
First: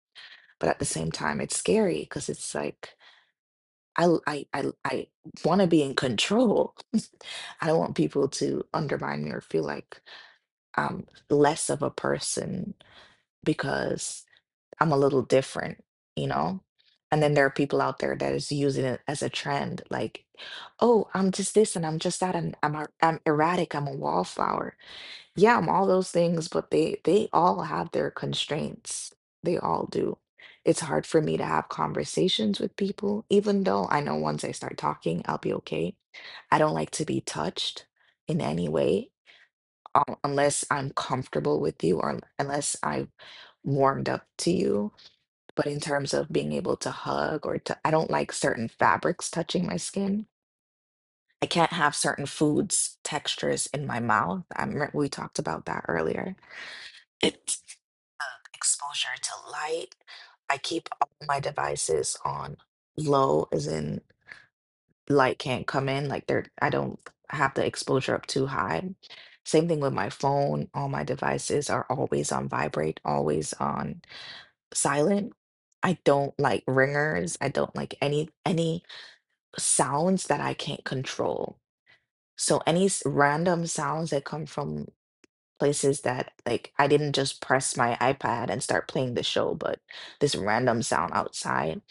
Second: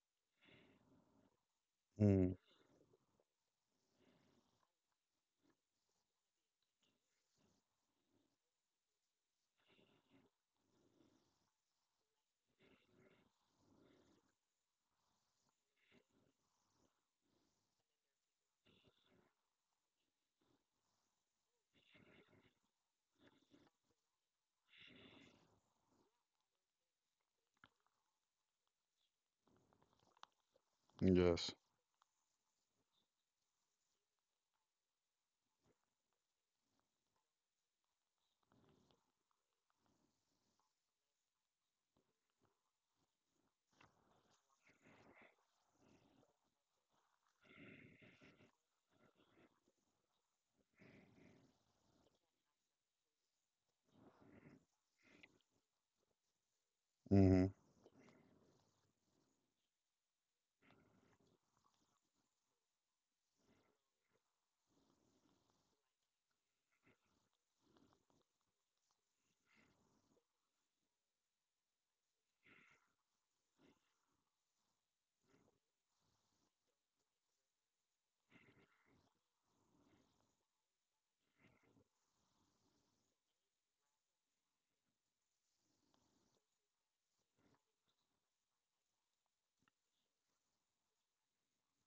But at the same time, it's scary because mm, it's like I l- I want to be in control. I don't want people to undermine me or feel like I'm less of a person because I'm a little different, you know? And then there are people out there that is using it as a trend, like, oh, I'm just this and I'm just that, and I'm erratic, I'm a wallflower. Yeah, I'm all those things, but they all have their constraints. They all do. It's hard for me to yes, have conversations with people, even though I know once I start talking, I'll be okay. I don't like to be touched in any way, unless I'm comfortable with you or unless I've warmed up to you, but in terms of being able to hug or to, I don't like certain fabrics touching my skin. I can't have certain foods textures in my mouth. I remember we talked about that earlier. mm-hmm, It's exposure to light. I keep all my devices on low, as in light can't come in. Like they're, I don't have the exposure up too high. Same thing with my phone. All my devices are always on vibrate, always on silent. I don't like ringers. I don't like any sounds that I can't control. So random sounds that come from places, that like I didn't just press my iPad and start playing the show, but this random sound outside.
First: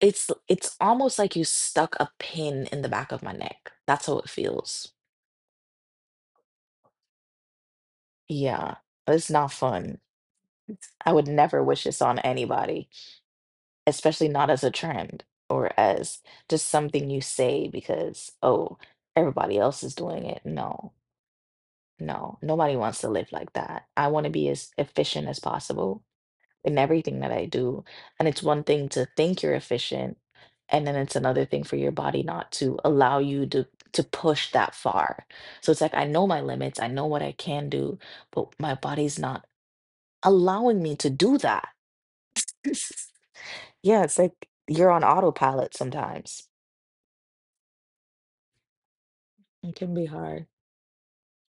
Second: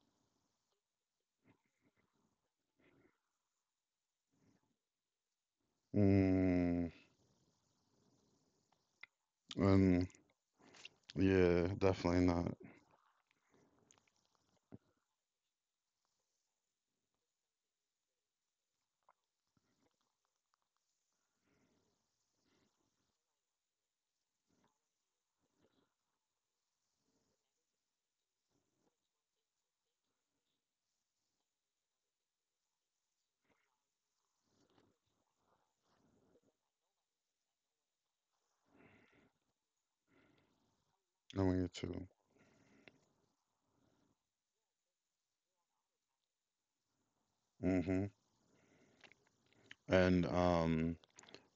It's almost like you stuck a pin in the back of my neck. That's how it feels. mm, Yeah. It's not fun. um, I would never yeah, wish this on definitely not. anybody, especially not as a trend or as just something you say because, oh, everybody else is doing it. No, no, nobody wants to live like that. I want to be as efficient as possible in everything that I do. And it's one thing to think you're efficient, and then it's another thing for your body not to allow you to push that far. So it's like I know my limits, I know what I can do, but my body's not allowing me to do No, that. you too. Yeah, it's like you're on autopilot sometimes. Hmm. It can be And hard.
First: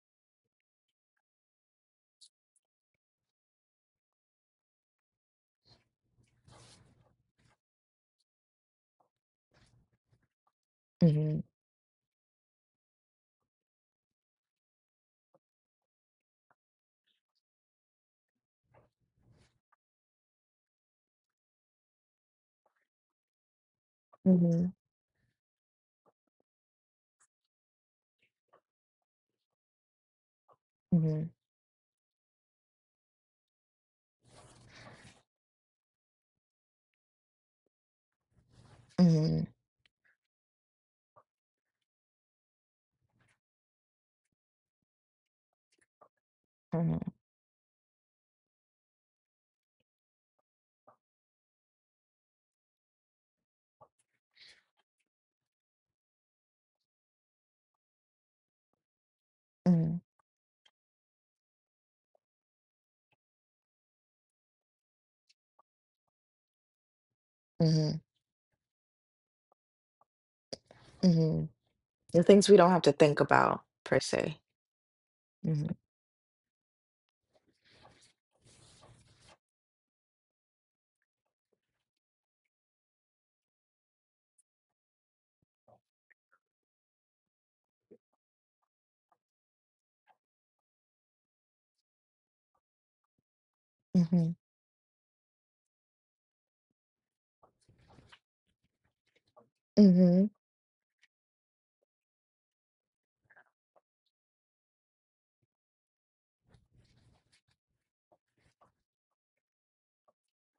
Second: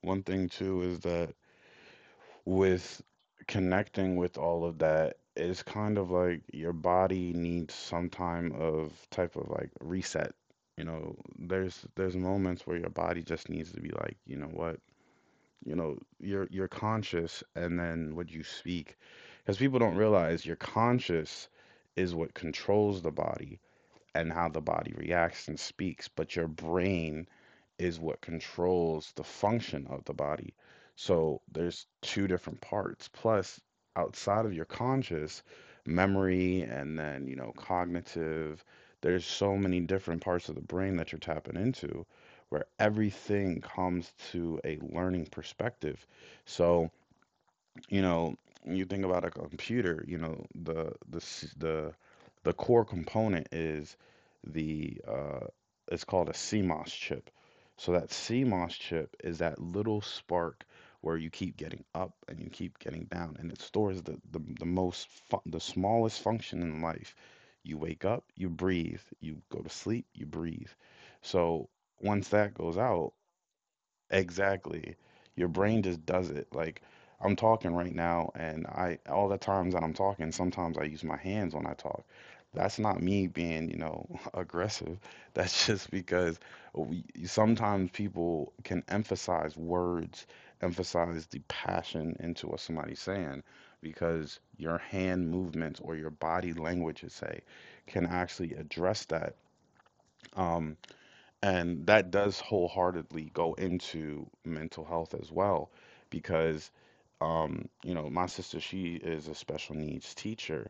one thing too is that, with connecting with all of that, it's kind of like your body needs some time of type of like reset. You know, Mhm, there's moments where your body just needs to be like, you know what? You know, you're conscious and then what you speak. Because people don't realize your conscious is what controls the body and how the mhm, body reacts and speaks, but your brain is what controls the function of the body. mhm, So there's two different parts. Plus, outside of your conscious memory and then, you know, cognitive, there's mhm, so many different parts of the brain that you're tapping into where everything comes to a learning perspective. So, mhm, you know, you think about a computer, you know, the core component is the it's called a CMOS chip. So that CMOS chip is that mhm, little spark where you keep getting up and you keep getting down, and it stores the smallest function in life. You wake mhm, up, you breathe. You go to sleep, you breathe. mhm. So The once things that we don't goes have to out, think about per se. exactly. Your Mhm, brain just does it. Like, I'm talking right now, and I all the times that I'm talking, sometimes I use my hands when I talk. That's not me being, you know, aggressive. That's just because we, sometimes people can emphasize words, emphasize the passion into what somebody's saying, because mhm, your hand movements or your body language, you say, can actually address that. mhm, Um, and that does wholeheartedly go into mental health as well, because, you know, my sister, she is a special needs teacher,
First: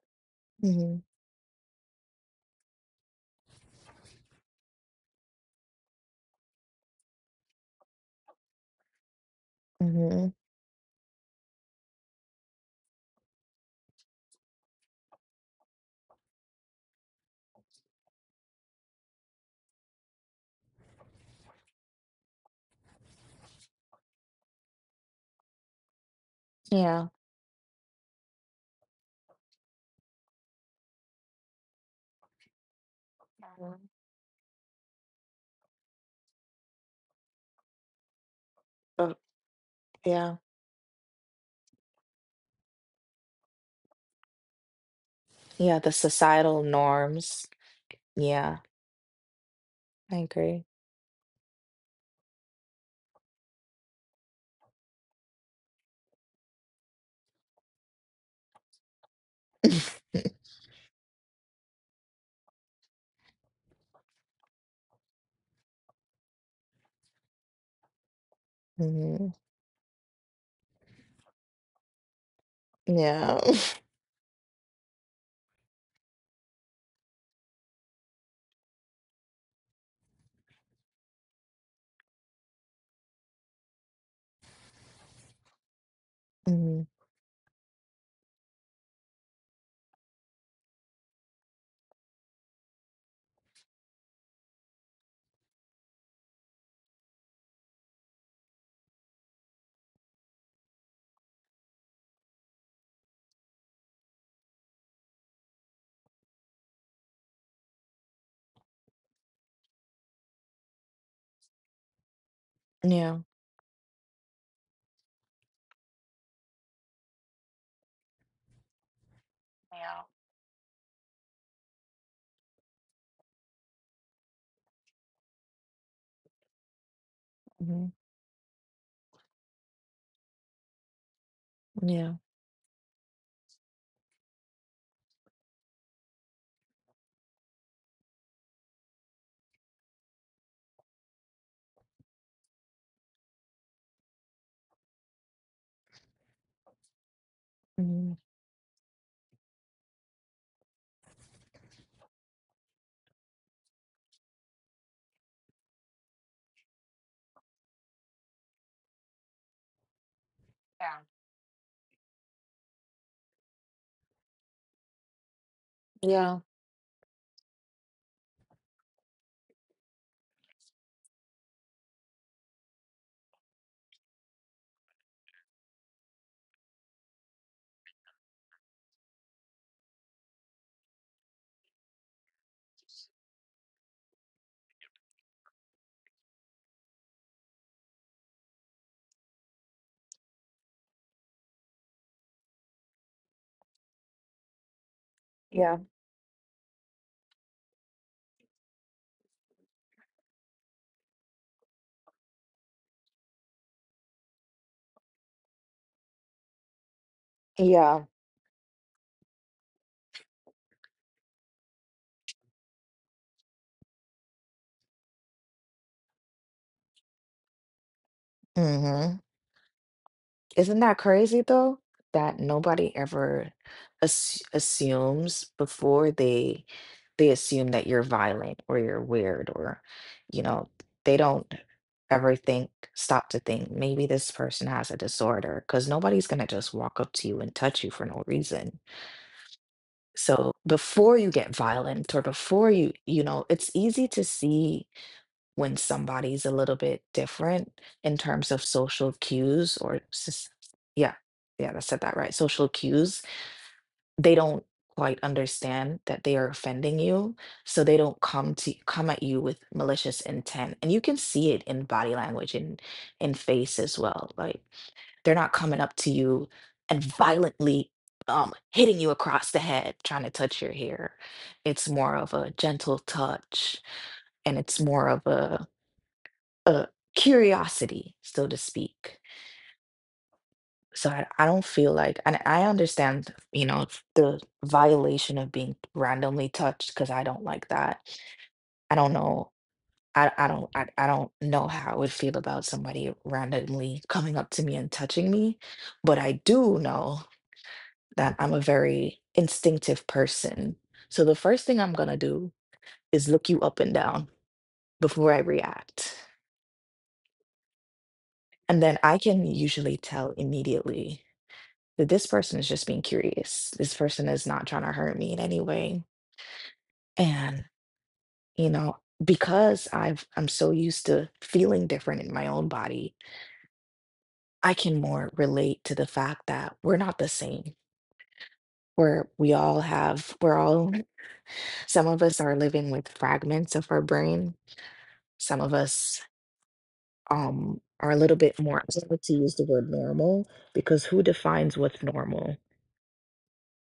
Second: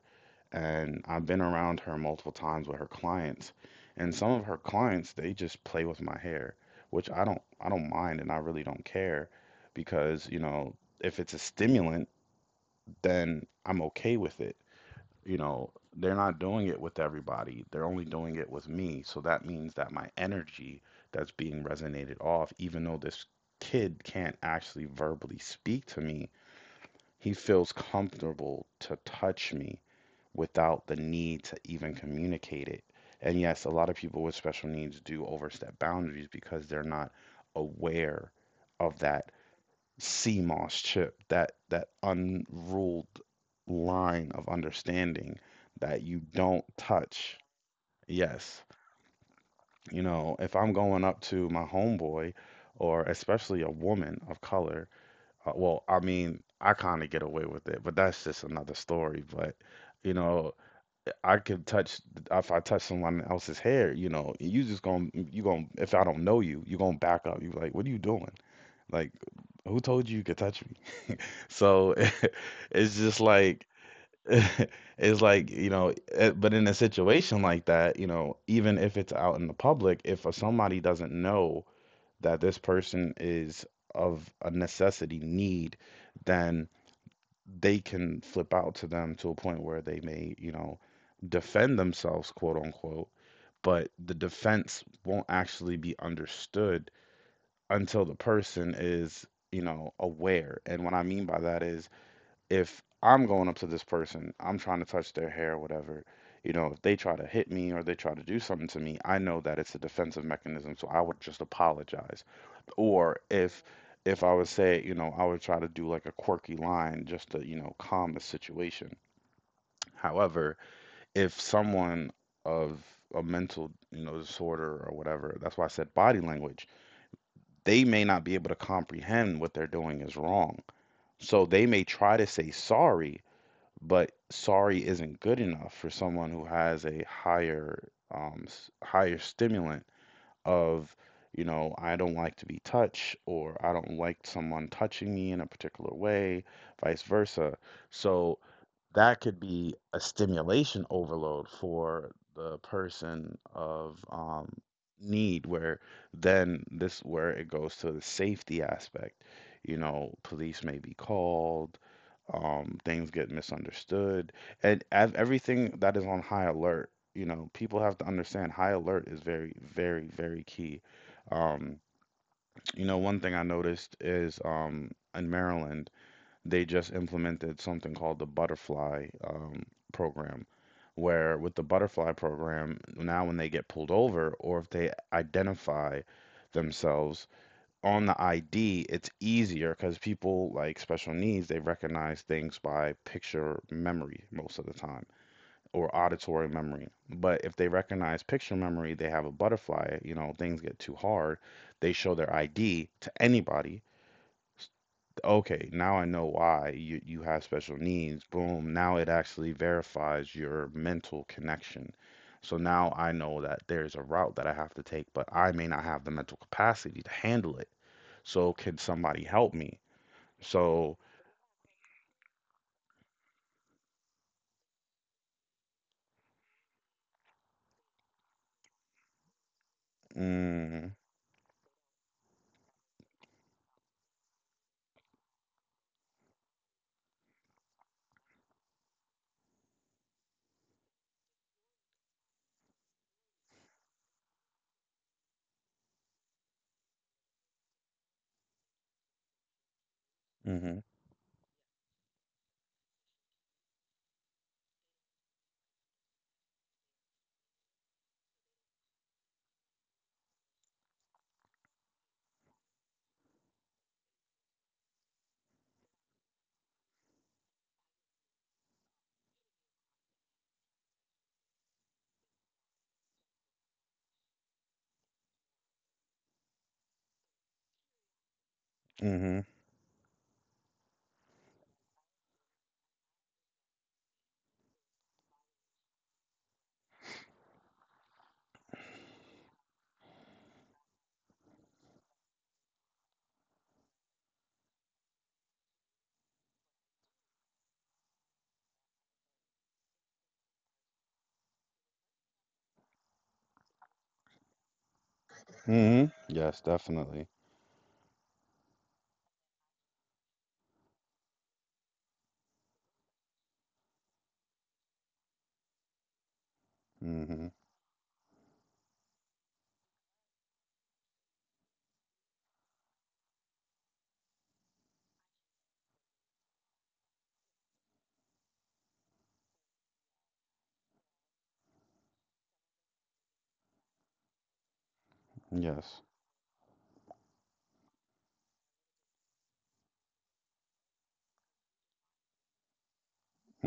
mhm, and I've been around her multiple times with her clients, and some of her clients, they just play with my hair, which I don't mind, and I really don't care, because, mhm. you know, if it's a stimulant, then I'm okay with it. You know, they're not doing it with everybody. They're only doing it with me. So that means that my energy that's being resonated off, even though this kid can't actually verbally speak to me, Yeah. he feels comfortable to touch me without the need to even communicate it. And yes, a lot Mhm. of people with special needs do overstep boundaries because they're not aware of But that yeah, CMOS chip, that that unruled line of understanding yeah. The that you don't societal touch. norms. Yes, Yeah, you I know, if agree. I'm going up to my homeboy, or especially a woman of color, well, I mean, I kind of get away with it, but that's just another story. But you know, I could touch, if I touch someone else's hair, you know, you just gonna, you gonna if I don't know you, you gonna back up. You like, what are you doing? Like, Hmm. who told you you could touch me? So it's just Yeah. like it's like, you know, eh, but in a situation like that, you know, even if it's out in the public, if somebody doesn't know that this person is of a necessity need, then Hmm. they can flip out to them to a point where they may, you know, defend themselves, quote unquote, but the defense won't actually be understood until the person is, you know, aware. And what I mean by that is if I'm going up to this person, I'm trying to touch their hair, whatever, you know, if they try to hit me or they try to do something to me, I know that it's a defensive mechanism, so I would just apologize. Yeah. Or if I would say, you know, I would try to do like a quirky line just to, you know, calm the situation. Yeah. However, if someone of a mental, you know, disorder or whatever, that's why I said body language, Hmm. they may not be able to comprehend what they're doing is wrong. So they may Yeah. try to say sorry, but sorry isn't good enough for someone who has a higher higher stimulant of, you know, I don't like to be touched or I don't like someone touching me in a particular way, vice versa. Hmm. So that could be a stimulation overload for the person of need, where then this where it goes to the safety aspect. You know, police may Yeah. be called, things get misunderstood, and everything that is on Yeah. high alert. You know, people have to understand high alert is very, very, very key. um, you know, one thing I noticed is, in Maryland they just implemented something called the butterfly, program, where with the butterfly program, now when they get pulled over or if they identify themselves on the ID, it's easier because people like special needs, they recognize things by picture memory most of the time Yeah. or auditory memory. But if they recognize picture memory, they have a butterfly, you know, things get too hard, they show their ID to anybody. Okay, now I know why you have special Yeah. needs. Boom. Now it actually verifies your mental connection. So now I know that there's a route that I have to take, but I may not have the mental capacity to handle it. So can Mm-hmm. somebody help me? Isn't that So, crazy though? That nobody ever assumes before they assume that you're violent or you're weird or you know, mm, they don't ever think, stop to think maybe this person has a disorder because nobody's gonna just walk up to you and touch you for no reason. So before you get violent or before you, you know, it's easy to see when somebody's a little bit different in terms of social cues or mm-hmm, yeah, yeah, I said that right, social cues. They don't quite understand that they are offending you, so they don't come at you with malicious intent, and you can see it in body language and in face as well. Like they're not coming up to you and violently hitting you across the head trying to touch your hair. It's more of a gentle touch, and it's more of a uh, curiosity, so to speak. mm-hmm, So I don't feel like, and I understand, you know, the violation of being randomly touched because I don't like that. I don't know. I don't know how I would feel about somebody randomly coming up to me and touching me, but I do know that I'm a very instinctive person. So the first thing I'm gonna do is look you up and down before I react. mm-hmm. Yes, definitely. And then I can usually tell immediately that this person is just being curious. This person is not trying to hurt me in any way. Mm-hmm. And, you know, because I'm so used to feeling different in my own body, I can more relate to the fact that we're not the same. We're we all have we're all some of us are living with fragments of our brain. Some of Yes. us are a little bit more, I like to use the word normal because who defines what's normal?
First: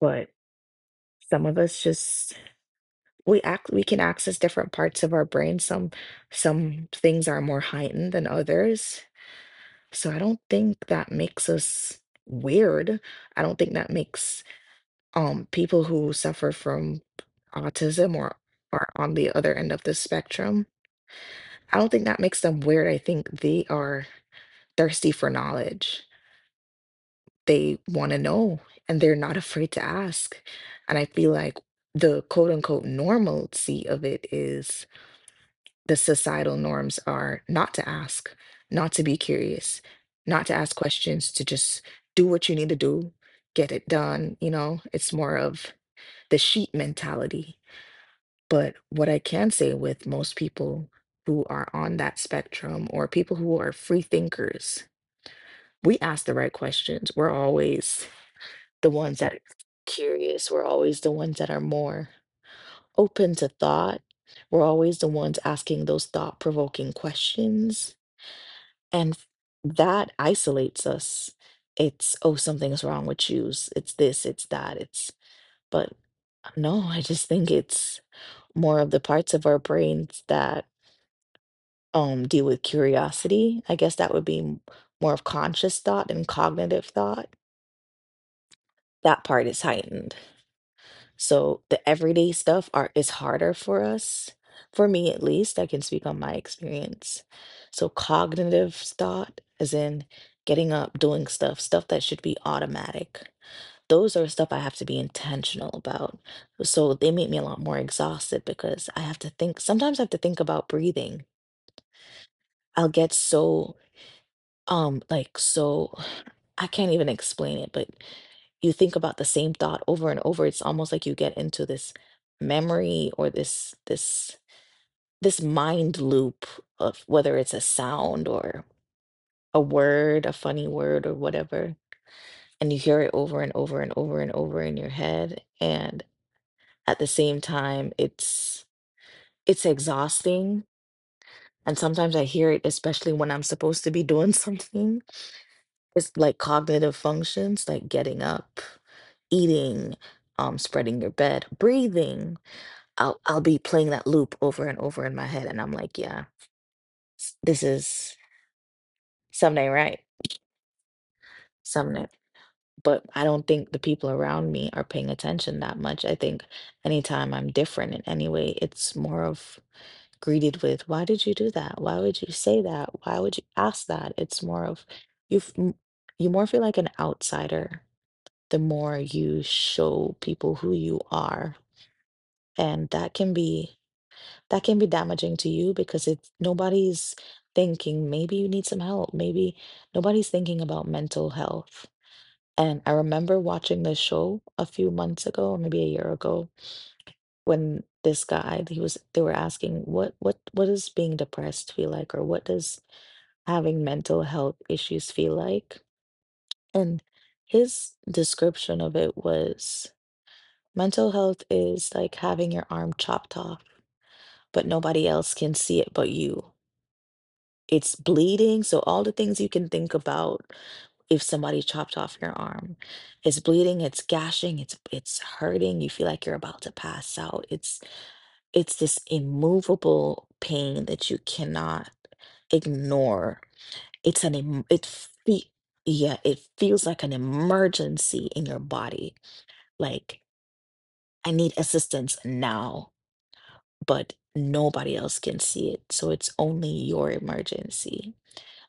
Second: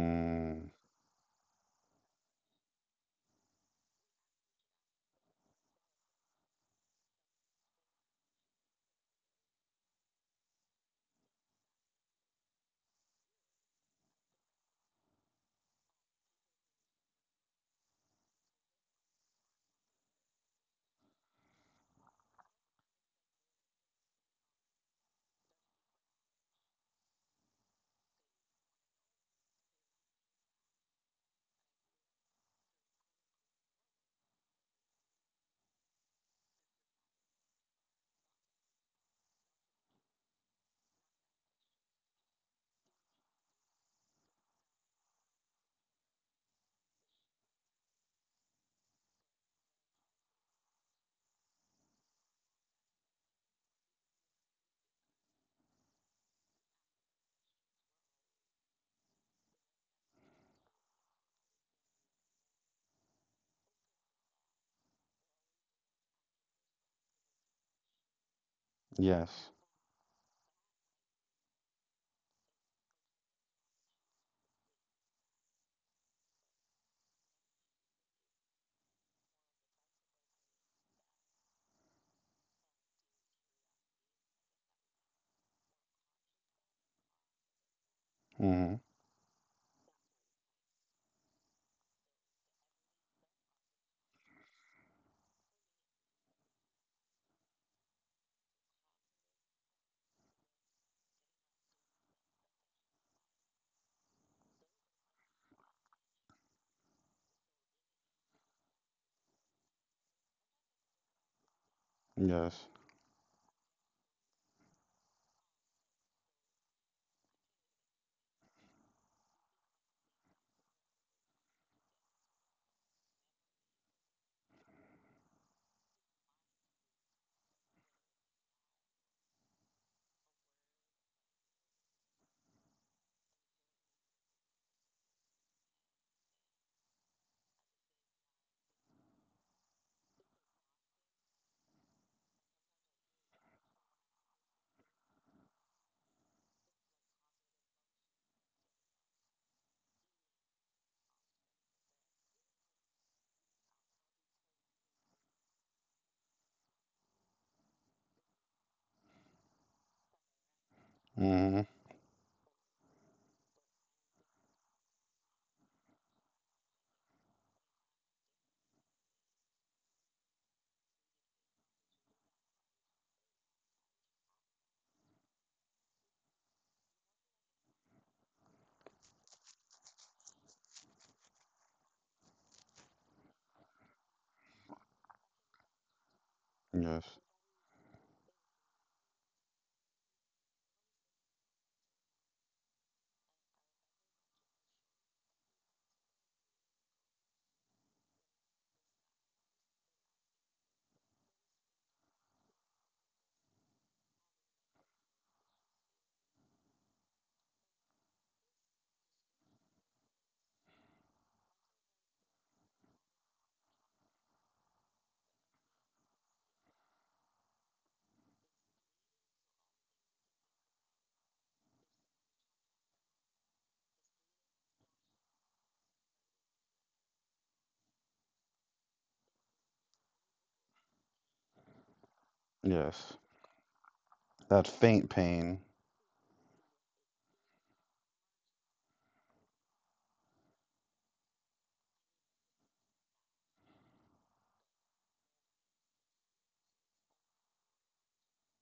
But some of us just we act we can access different parts of our brain. Some things are more heightened than others, so I don't think that makes us weird. I don't think that makes people who suffer from autism or are on the other end of the spectrum, I don't think that makes them weird. I think they are thirsty for knowledge. They want to know, and they're not afraid to ask. And I feel like the quote unquote normalcy of it is the societal norms are not to ask, not to be curious, not to ask questions, to just do what you need to do, get it done. You know, it's more of the sheep mentality. But what I can say with most people who are on that spectrum or people who are free thinkers, we ask the right questions. We're always the ones that are curious, we're always the ones that are more open to thought. We're always the ones asking those thought provoking questions, and yes. that isolates us. It's, oh, something's wrong with you. It's this, it's that, it's, but no, I just think it's more of the parts of our brains that deal with curiosity. I guess that would be more of conscious thought and cognitive thought. Mm-hmm. That part is heightened. So the everyday stuff are is harder for us, for me at least. I can speak on my experience. So cognitive thought, as in getting up, doing stuff, stuff that should be automatic. Those are stuff I have to be intentional about. So they make me a lot more exhausted because I have to think. Sometimes I have to think about breathing. Yes. I'll get so like, so I can't even explain it, but you think about the same thought over and over. It's almost like you get into this memory or this mind loop of whether it's a sound or a word, a funny word or whatever, and you hear it over and over and over and over in your head. And at the same time, it's exhausting. And sometimes I hear it, especially when I'm supposed to be doing something. It's like cognitive functions, like getting up, eating, spreading your bed, breathing, I'll be playing that loop over and over in my head, and I'm like, yeah, this is someday right, Mm-hmm. someday. But I don't think the people around me are paying attention that much. I think anytime I'm different in any way, it's more of greeted with, why did you do that? Why would you say that? Why would you ask that? It's more of you. You more feel like an outsider the more you show people who you are, and that can be. That can be damaging to you because it's nobody's Yes. thinking maybe you need some help. Maybe nobody's thinking about mental health. And I remember watching this show a few months ago or maybe a year ago, when this guy, he was, they were asking what does being depressed feel like, or what does having mental health issues feel like. And his description of it was mental health is like having your arm chopped off, but nobody else can see it but you. It's bleeding. So, all the things you can think about if somebody chopped off your arm, it's bleeding, it's gashing, it's hurting, you feel like you're about to pass out. It's this immovable pain that you cannot Yes. ignore. It's an em- That it faint fe- pain. yeah, it feels like an emergency in your body. Like I need assistance now, but nobody else can see it. So it's only your emergency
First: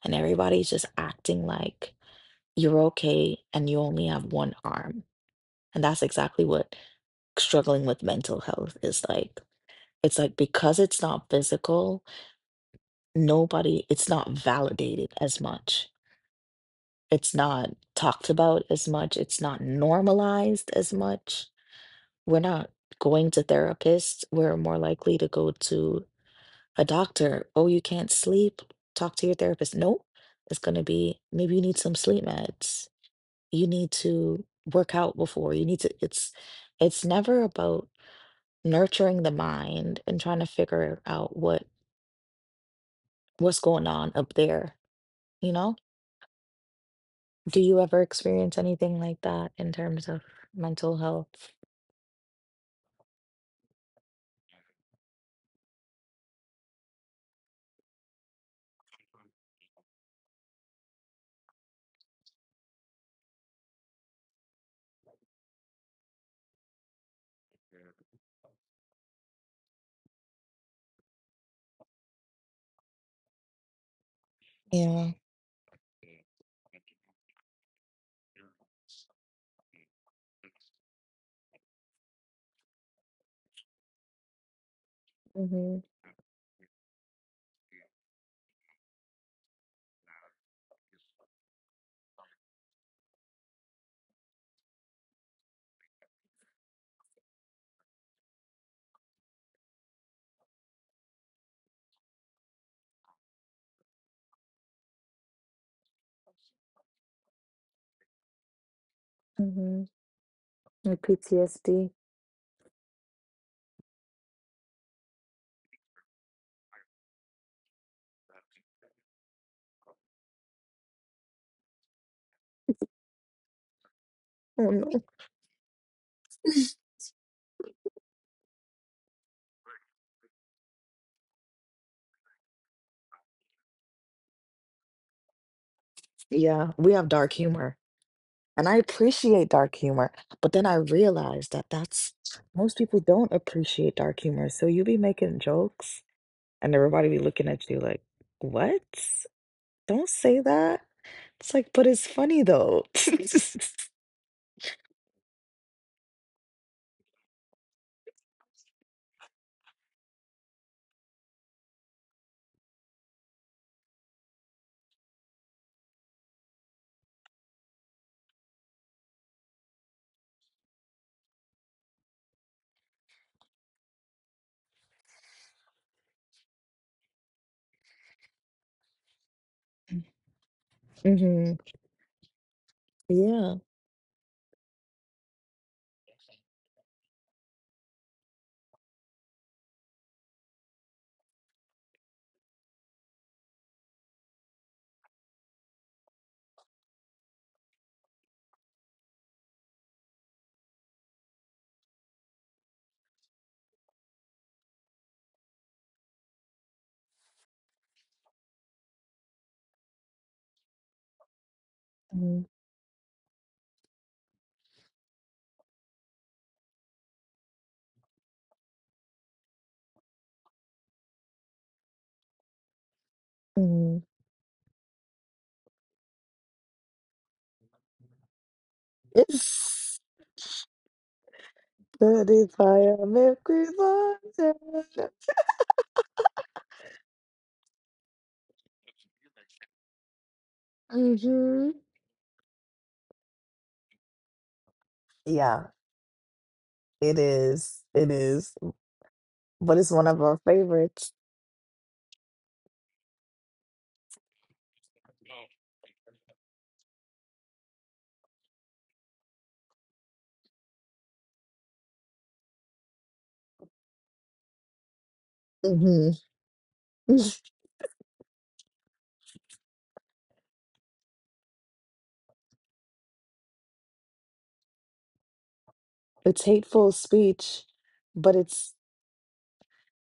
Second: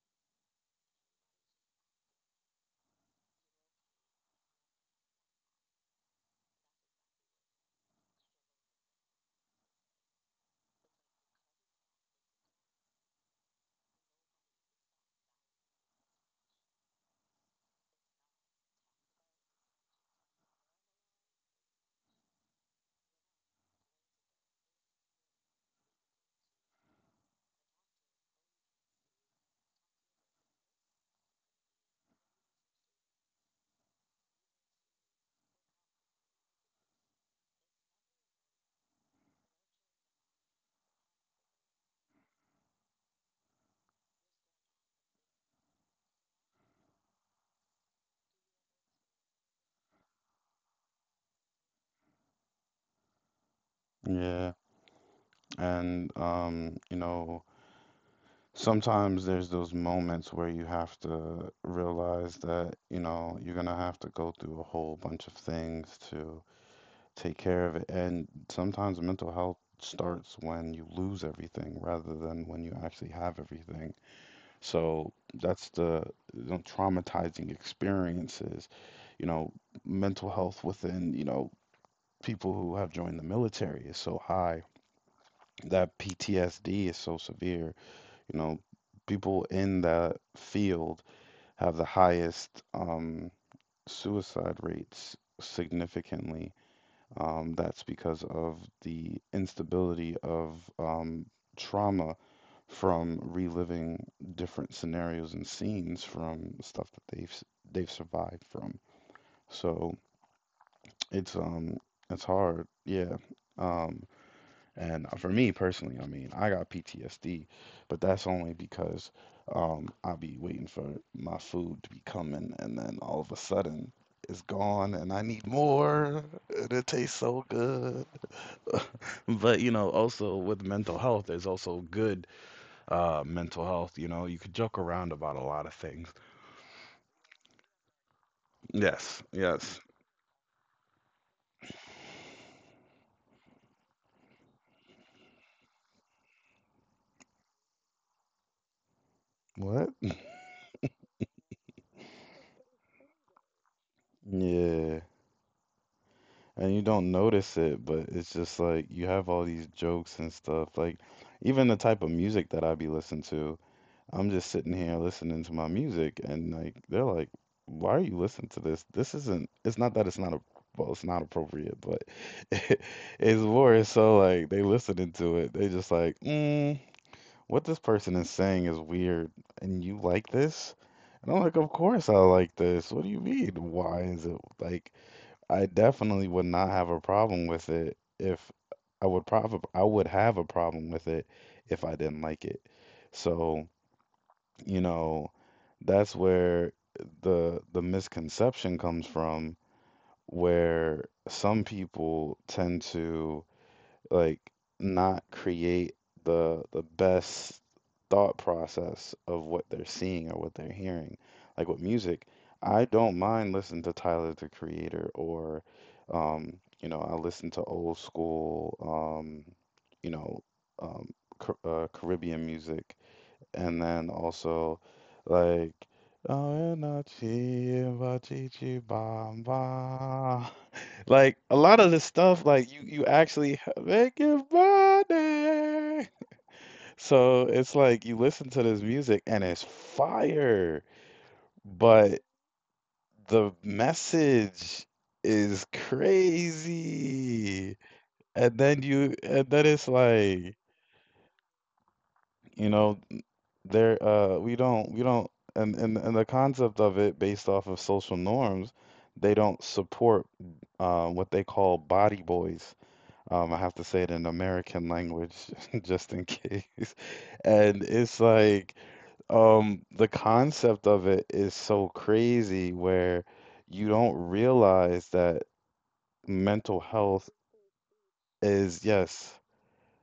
and everybody's just acting like you're okay and you only have one arm. And that's exactly what struggling with mental health is like. It's like because it's not physical, nobody, it's not validated as much. It's not talked about as much. It's not normalized as much. We're not going to therapists. We're more likely to go to a doctor. Oh, you can't sleep. Talk to your therapist. Nope. It's going to be maybe you need some sleep meds, you need to work out before you need to, it's never about nurturing the mind and trying to figure out what's going on up there, you know? Do you ever experience anything like that in terms of mental health? Yeah. And you know, sometimes there's those moments where you have to realize that, you know, you're gonna have to go through a whole bunch of things to take care of it. And sometimes mental health starts when you lose everything rather than when you actually have everything. Yeah. So that's the, you know, traumatizing experiences, you know, mental health within, you know, people who have joined the military is so high Mm-hmm, that PTSD is so severe. You know, people in that field have the highest suicide rates significantly. That's because of the instability of trauma from reliving different scenarios and scenes from stuff that they've survived from. mm-hmm. So it's PTSD. um it's hard, yeah. Um, and for me personally, I mean, I got PTSD, but that's only because I be waiting for my food to be coming, and then all of a sudden it's Oh no. gone, and I need more, and it tastes so good. But you know, also with mental health, there's also good mental health. You know, you could joke around about a lot of things. Yeah, we have dark humor and I Yes, appreciate dark yes. humor, but then I realized that that's, most people don't appreciate dark humor, so you be making jokes. And everybody be looking at you like, "What? What? Don't say that." It's like, "But it's funny though." Yeah. And you don't notice it, but it's just like you have all these jokes and stuff. Like even the type of music that I be listening to, I'm just sitting here listening to my music, and like they're like, "Why are you listening to this? This isn't. It's not that it's not a, well, it's not appropriate, but it's more so like they listening to it. They just like, mm, what this person is saying is weird, and you like this." And I'm Mhm. like, of course I like this. What do you mean? Yeah. Why is it like I definitely would not have a problem with it if I would probably I would have a problem with it if I didn't like it. So, you know, that's where the misconception comes from where some people tend to like not create the best thought process of what they're seeing or what they're hearing. Like with music, Mhm. I don't mind listening to Tyler the Creator or, um, you know, I listen to old school, um, you know, um, Caribbean music, and Mhm. then also like, oh no chi ba chi chi ba It's ba. Like a lot of this Sunny stuff, like you fire, actually milky. Make it money. So it's like you listen to this music and it's fire, Mhm. but the message is Yeah, it crazy. is. It is. And then you and then But it's it's one of our like, favorites. you know, there, we don't, and the concept of it based off of social norms, they don't support what they call body boys. I have to say it in American language Mhm. just in case. And it's like, the concept of it is so crazy where you don't realize that It's mental hateful health speech, but it's, is, yes,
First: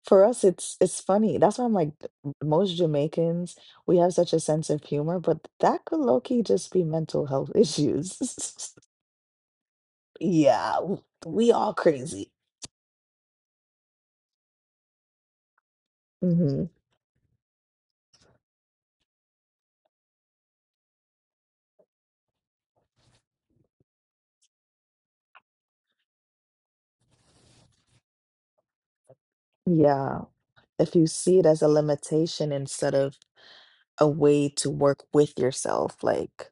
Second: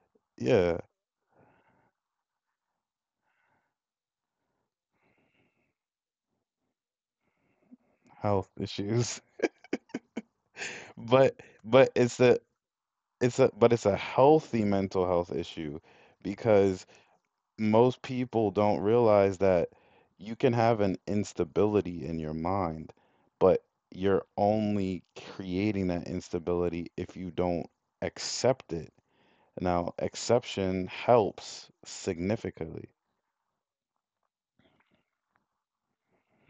for us, yeah, it's funny. That's why I'm like, most Jamaicans, we have such a sense of humor, but that could low-key just be mental health health issues. issues, Yeah, but we all but it's crazy. the, it's a, but it's a healthy mental health issue Hmm. because most people don't realize that you can have an instability in your mind, but you're only creating that instability if you don't accept it. Now, Yeah. exception If you see it as a helps limitation significantly. instead of a way to work with yourself, like,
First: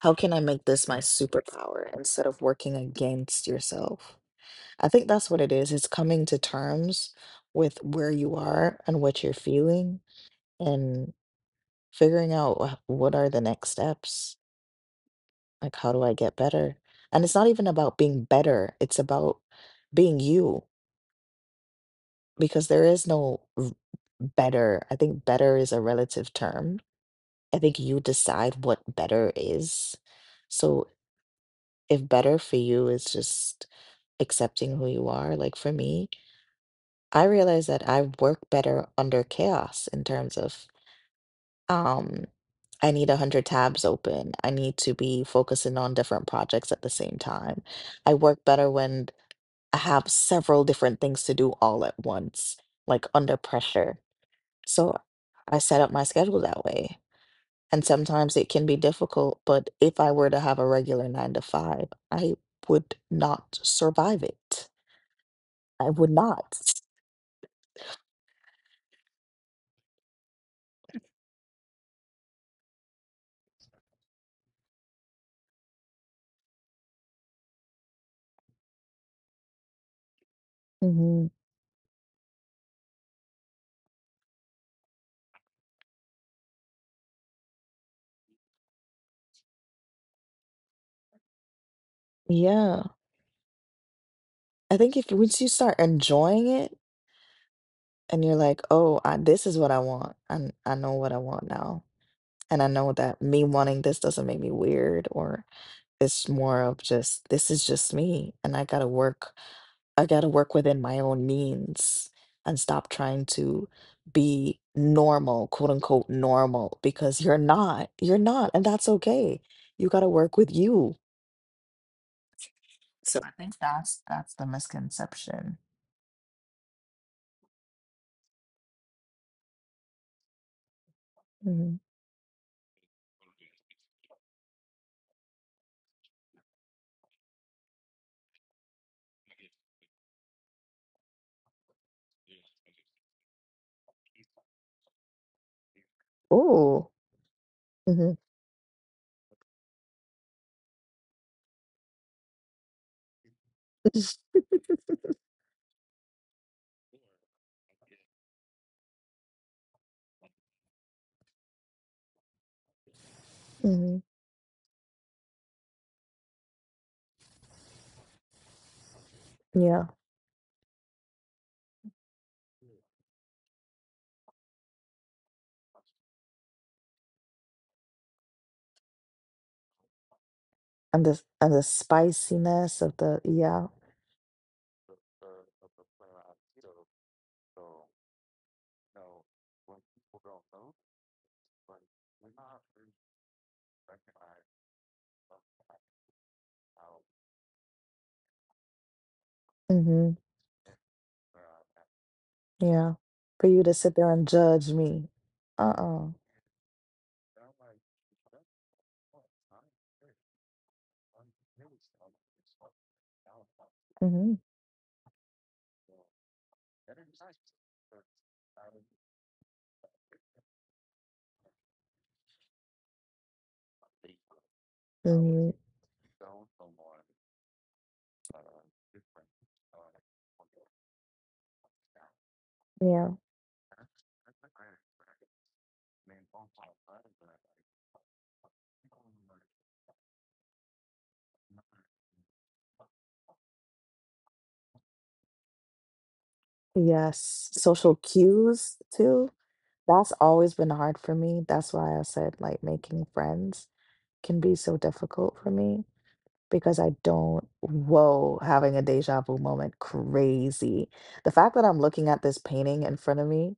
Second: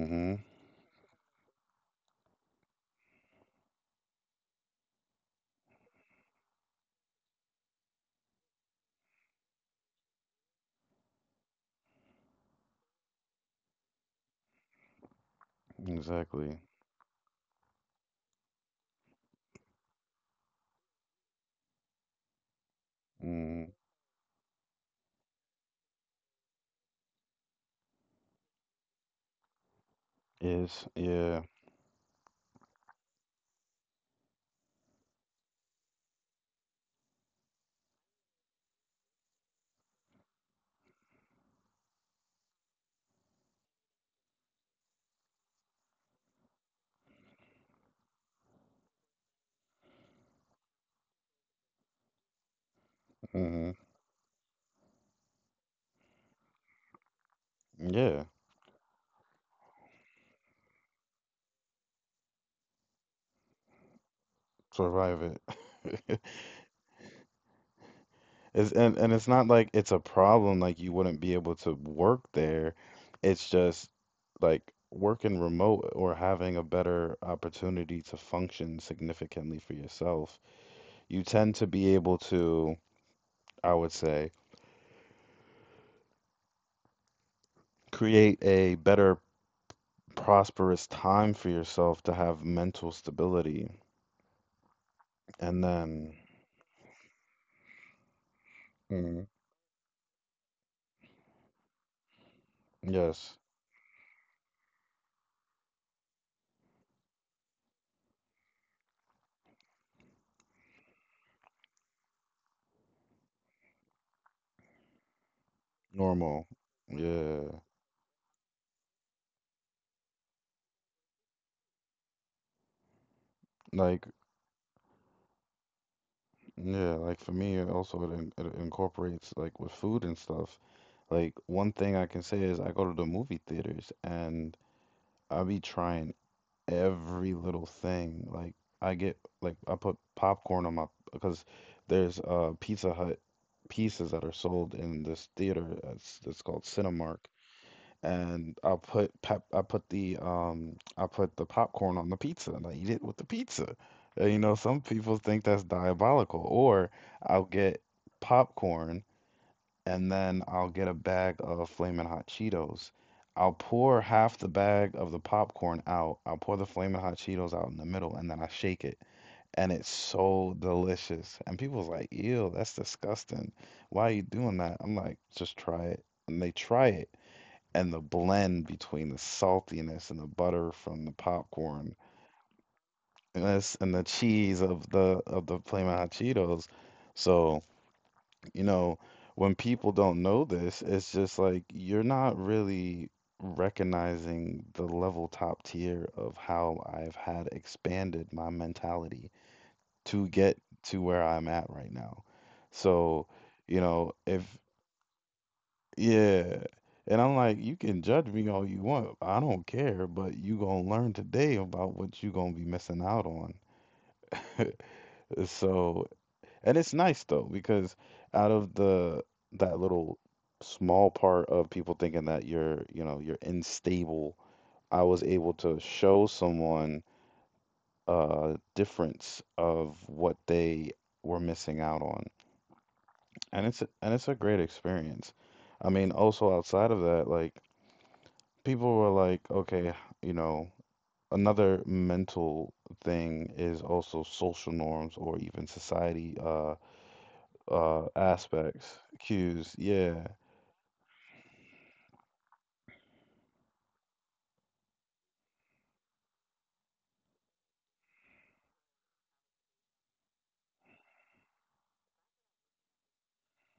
how can I make this my superpower instead of working against yourself? I think that's what it is. It's coming to terms with where you are and what you're feeling, and figuring out what are the next steps, like how do I get Exactly. better? And it's not even about being better, it's about being you. Because there is no Mm-hmm. better. I think better is a relative term. I think you decide what better is. So Is yeah. if better for you is just accepting who you are, like for me, I realize that I work better under chaos in terms of Um, I need 100 tabs open. I need to be focusing on different projects at the same time. I work better when I have several different things to do all at once, like under Hmm. pressure. So I set up my schedule that way. And Yeah. sometimes it can be difficult, but if I were to have a regular nine to five, I would not survive it. Survive I would it. not. It's, and it's not like it's a problem, like you wouldn't be able to work there. It's just like working remote or having a better opportunity to function significantly for yourself. You Mhm. tend to be able to, I would say, create a better prosperous time for yourself to have Yeah. mental stability. I think if once you And start then, enjoying it, and you're like, "Oh, I, mm, this is what I want. I know what I want now." And I know that yes, me wanting this doesn't make me weird or it's more of just this is just me and I got to work within my own means and stop trying to be normal, quote unquote normal. normal because you're Yeah. not. You're not and that's okay. You got to work with you. So I think that's Like, that's the misconception. yeah, like for me, it also it, it incorporates like with food and stuff. Like Hmm. one thing I can say is I go to the movie theaters and I be trying every little thing. Like I get like I put popcorn on my, because there's Pizza Hut pieces that are sold in this theater that's called Oh. Cinemark, Hmm. and I put the popcorn on the pizza and I eat it with the pizza. And, you know, some people think that's diabolical, or I'll get popcorn and then I'll get a bag of Flamin' Hot Cheetos. I'll Hmm. pour half the bag of the popcorn out. I'll pour the Flamin' Hot Cheetos out in the middle, and then I shake it. And Yeah. it's so delicious. And people's like, ew, that's disgusting. Why are you doing that? I'm like, just try it. And they try it. And the blend between the saltiness and the butter and from the the and the popcorn, spiciness of the, and, yeah. this, and the cheese of the Flamin' Hot Cheetos. So you know, when people don't know this, it's just like you're not really recognizing the level top tier of how I've had expanded my mentality Hmm. to get to where I'm at right now. Yeah. So, For you to you sit there know, and if, judge me, uh-uh. yeah. And I'm like, you can judge me all you want. I don't care, but you gonna learn today about what you gonna be missing out on. Hmm. So, and it's nice though, because out of the that little small part of people thinking that you're, you know, you're unstable, I was able Hmm. to show someone a difference of what they were missing out on. Yeah. And it's a great experience. I mean, also outside of that, like people were like, okay, you know, another mental thing is also social norms or even society Yes. uh, Social aspects, cues too. cues, yeah. That's always been hard for me. That's why I said like making friends can be so difficult for me because I don't, whoa, having a deja vu moment, crazy. The fact that I'm looking at this painting in front of me,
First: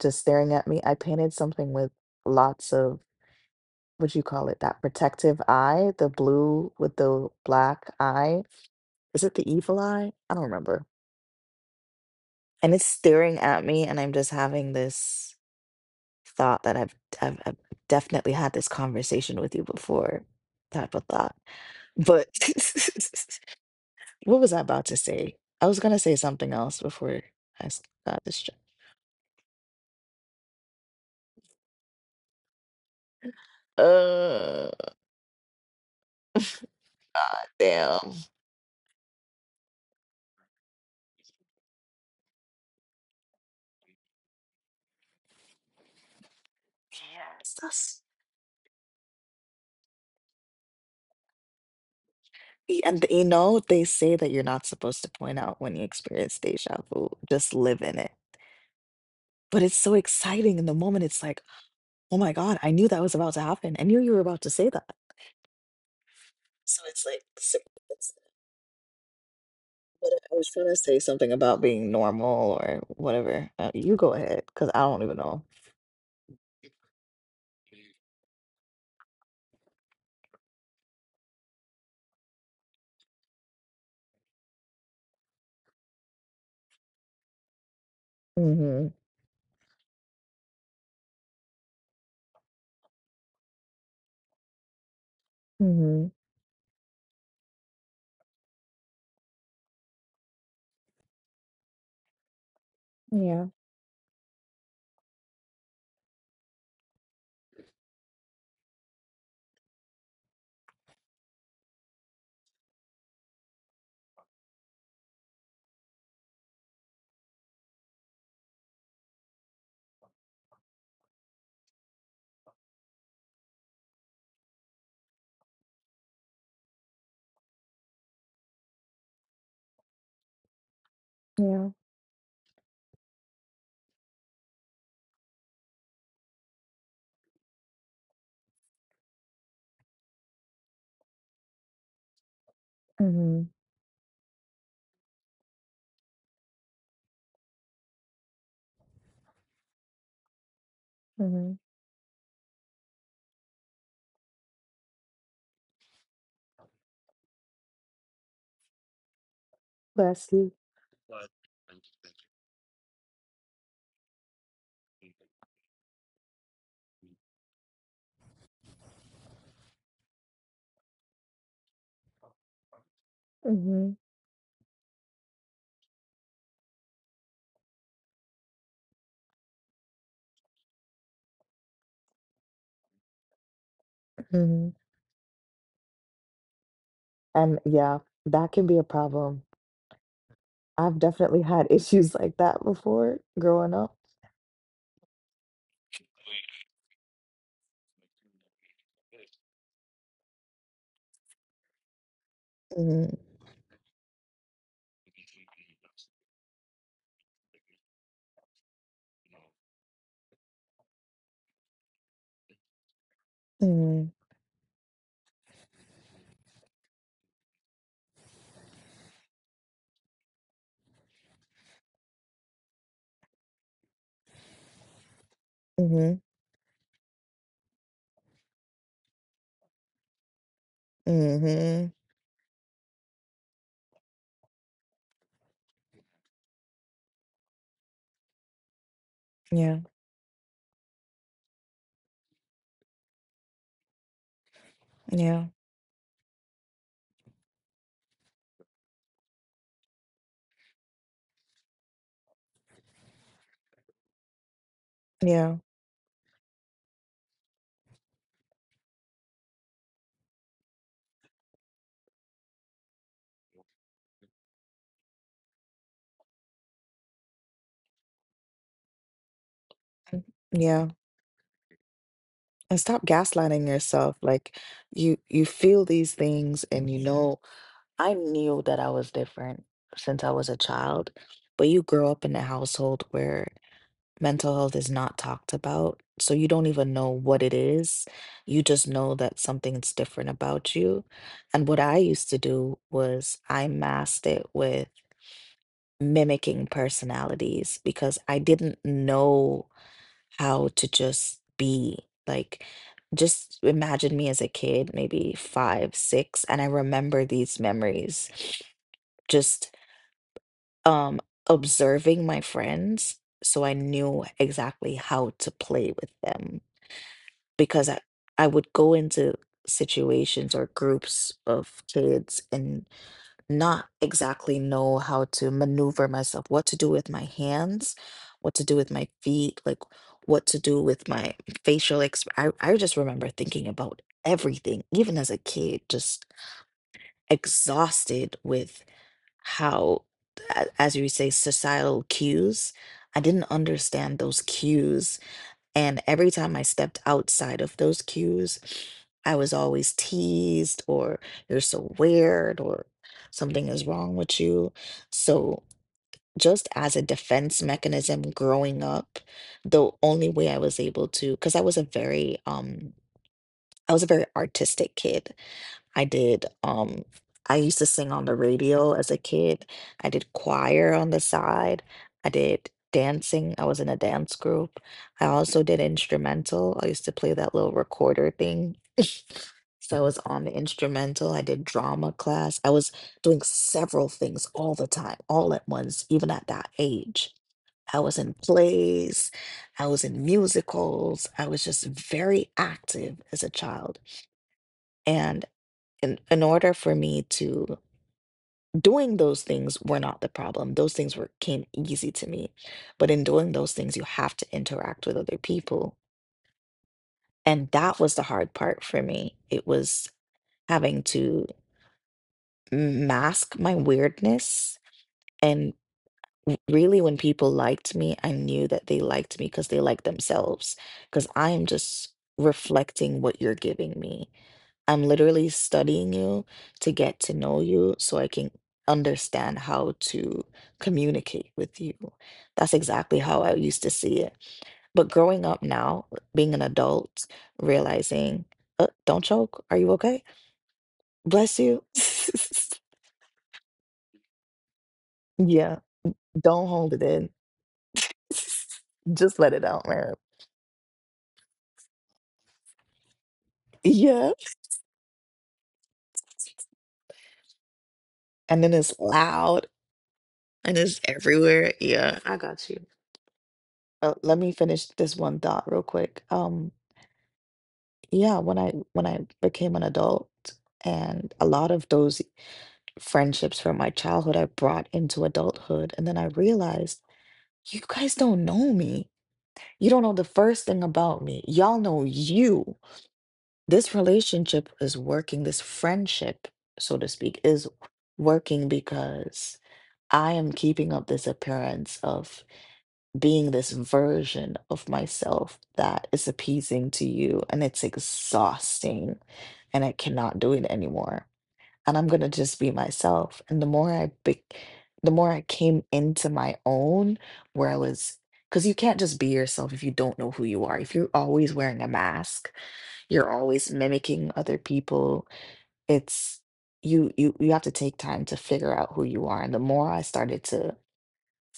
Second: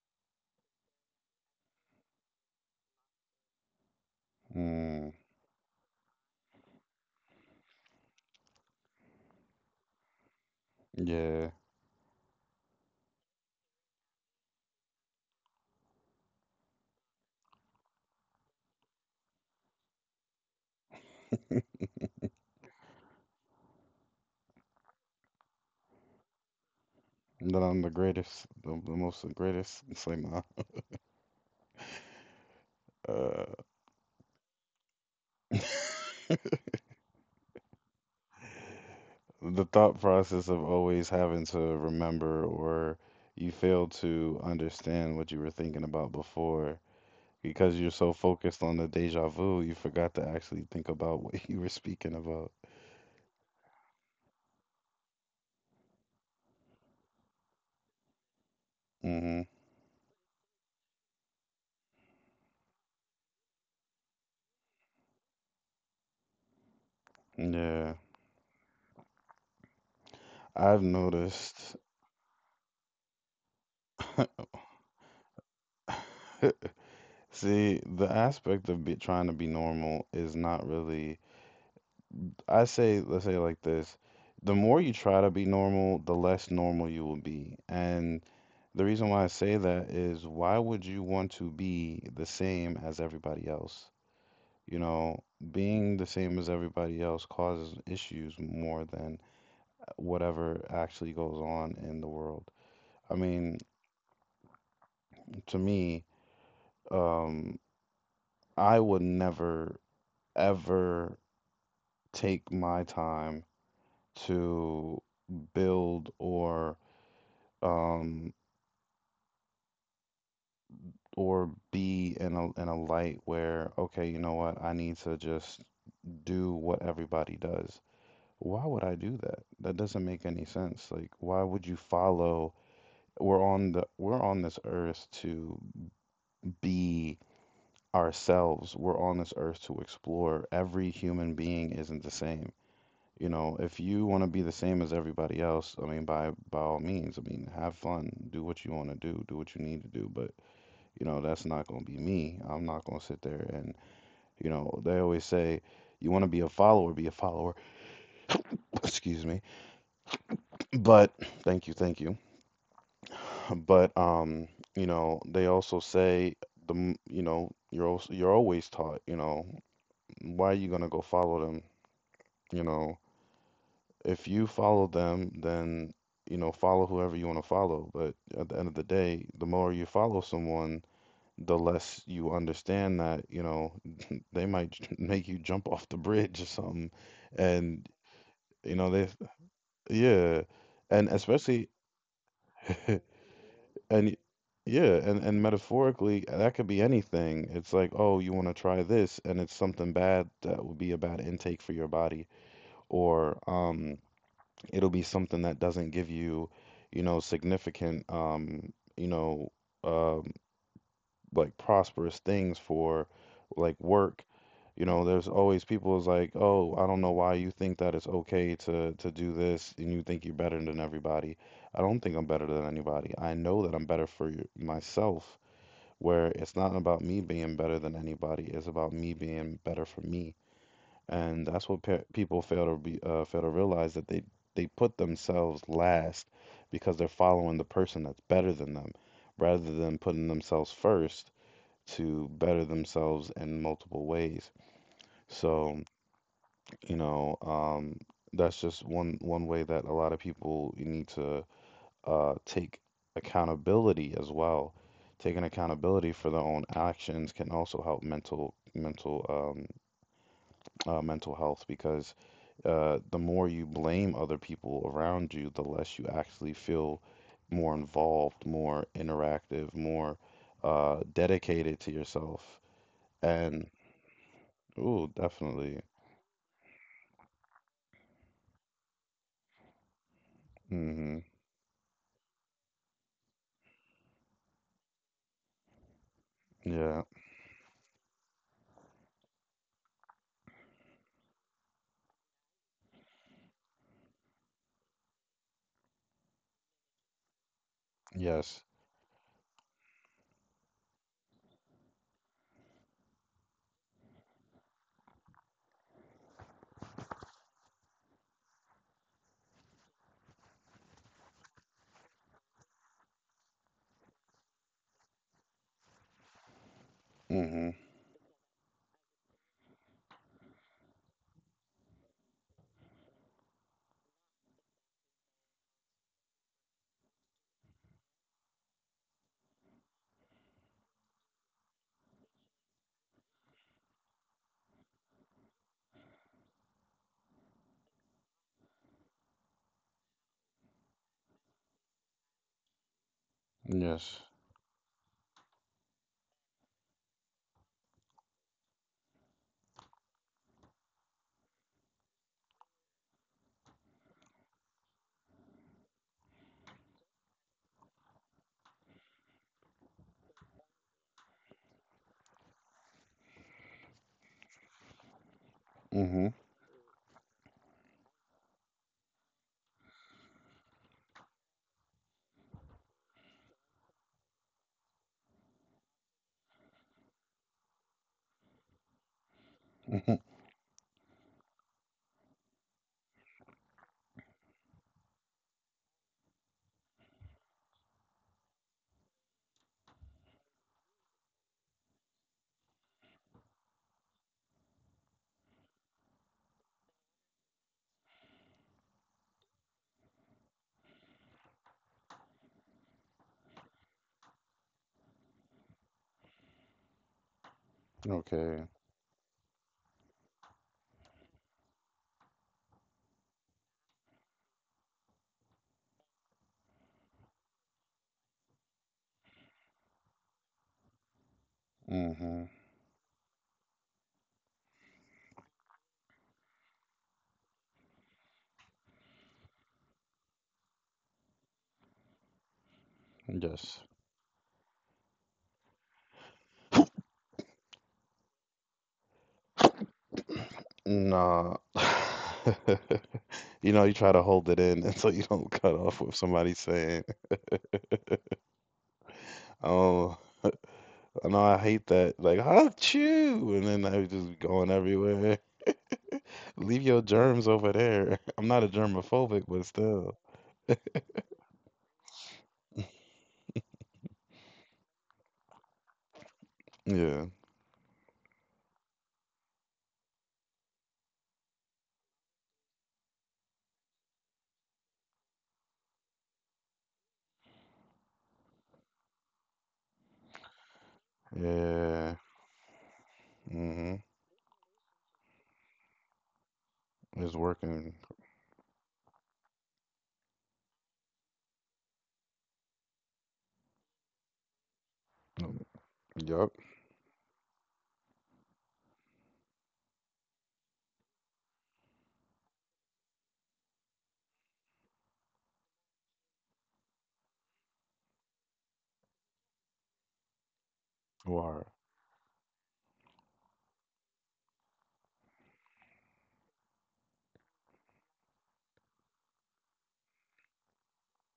just staring at me, I painted something with lots of, would you call it? That Mm, protective eye, the blue with the black eye. Is it the evil eye? I don't remember. yeah. And it's staring at me, and I'm just having this thought that I've definitely had this conversation with you before, type of thought. But what was I about to say? I was gonna say something else before That I'm the got greatest, distracted. The most the greatest. It's like my, uh, Uh, God damn. the thought process of always having to remember or you fail to understand what you were thinking about before Yes, because you're that's— so focused on the deja vu, you forgot to actually think about what you were speaking about. And you know, they say that you're not supposed to point out when you experience deja vu, just live in it. Hmm. But it's so exciting in the moment. It's like, oh my God, I knew that was about to happen. I knew you were about to say that. So it's like, Yeah. it's— what I was trying to I've say something about noticed. being normal or whatever. You go ahead, because I don't even know. See, the aspect of be, trying to be normal is not really. I say, let's say it like this. The more you try to be normal, the less normal you will be. And the Hmm. reason why I say that is why would you want to be the same as everybody else? You know, being the same as everybody else causes issues more than whatever actually goes on in the world. I mean, to me, um, I would never, ever take my time to build um or be in a light where, okay, you know what, I need to just do what everybody does. Why would I do that? That doesn't make any sense. Like, why would Yeah. you follow? We're on this earth to be ourselves. We're on this earth to explore. Every human being isn't the same. You Hmm. know, if you want to be the same as everybody else, I mean, by all means, I mean, have fun, do what you want to do, do what you need to do, but you know, that's Hmm. not going to be me. I'm not going to sit there and, you know, they always say, you want to be a follower, be a follower. Excuse me. Bless you. But thank you, thank you. But you know, they also say the, you know, you're also, you're always taught, you know, why are you going to go follow them? You know, Hmm. if you follow them, then you know, follow whoever you want to follow. But at the end of the day, the more you follow someone, the less you understand that, you know, Hmm. Make you jump off the bridge or something. And And, yeah, that can you be a know, they, problem. yeah. I've And definitely had especially, issues like that and before growing up. y- yeah, and metaphorically, that could be anything. It's like, oh, you want to try this, and it's something bad that would be a bad intake for your body, or it'll be something that doesn't give you, you know, significant, you know, uh, like prosperous things for like Mm, work. You know, there's always people is like, "Oh, I don't know why you think that it's okay to do this and you think you're better than everybody." I don't think I'm better than anybody. I know that I'm better for myself, mhm, where it's not about me being better than anybody, it's about me being better for me. And that's what mhm. pe people fail to be fail to realize that they put themselves last because they're following the person that's better than them rather Yeah, than putting themselves first to better themselves in multiple ways. yeah, So, you know, that's just one way that a lot of people need to take accountability as well. Taking yeah, accountability for their own actions can also help mental health because the more you blame other people around you, the less you actually feel more involved, more interactive, more yeah. Dedicated to yourself. And stop And. gaslighting yourself. Like, Oh, you definitely. feel these things and you know I knew that I was different since I was a child, Mm-hmm. but you grow up in a household where mental health is not talked about. So you don't even Yeah. know what it is. You just know that something's different about you. And what I used to do was I masked it with mimicking personalities because I Yes. didn't know how to just be. Like, just imagine me as a kid, maybe five, six, and I remember these memories just um observing my friends so I knew exactly how to play with them Mm-hmm. because I would go into situations or groups of kids and not exactly know how to maneuver myself, what to do with my hands, what to do with my feet, like what to do with my facial exp I just remember thinking about everything, even as a kid, just exhausted with how, as you say, societal cues. I didn't understand Yes. those cues and every time I stepped outside of those cues, I was always teased or you're so weird or something is wrong with you. So, just as a defense mechanism growing up, the only way I was able to, because I was a very, I was a very artistic kid. I Mm-hmm. did, um, I used to sing on the radio as a kid. I did choir on the side. I did dancing. I was in a dance group. I also did instrumental. I used to play that little recorder thing. So I was Mm-hmm. on the instrumental. I did drama class. I was doing several things all the time, all at once, even at that age. I was in plays, I was in musicals. I was just very active as a child. And in order for me to, doing those things were not the problem, those things were came easy to me, but in doing those things you have to interact with other people and that was the hard part Okay. for me. It was having to mask my weirdness. And really when people liked me, I knew that they liked me because they liked themselves, because I am just Mm-hmm. reflecting what you're giving me. I'm literally studying you to get to know you so I can understand how to communicate with you. That's exactly how I used to Yes. see it. But growing up now, being an adult, realizing— don't choke, are you okay? Bless Nah. you. You know, you try to hold it in until you don't Yeah, cut off with don't somebody hold it saying, in. Just let it out, man. "Oh, no, I hate that." Like, "Achoo!" And then I Yeah. was just going everywhere. Leave your germs over there. And I'm then not a it's germophobic, loud but still. and it's everywhere. Yeah, I got you. Let me finish this one thought real quick. Yeah. Yeah, when I became an adult and a lot of those friendships from my childhood I brought into adulthood and then I realized you guys don't know me. You don't know the first thing about me. Y'all know Yeah. you. This Mm-hmm. relationship is working, this friendship, so to speak, It's is working. working because I am keeping up this appearance of being this version of myself that is Yup. appeasing to you and it's exhausting and I cannot do it anymore and I'm going to just be myself and the more I came into my own where I was, cuz you can't just be yourself if you don't know who you are, if you're always wearing Why? a mask, you're always mimicking other people. It's, you you have to take time to figure out who you are, and the more I started to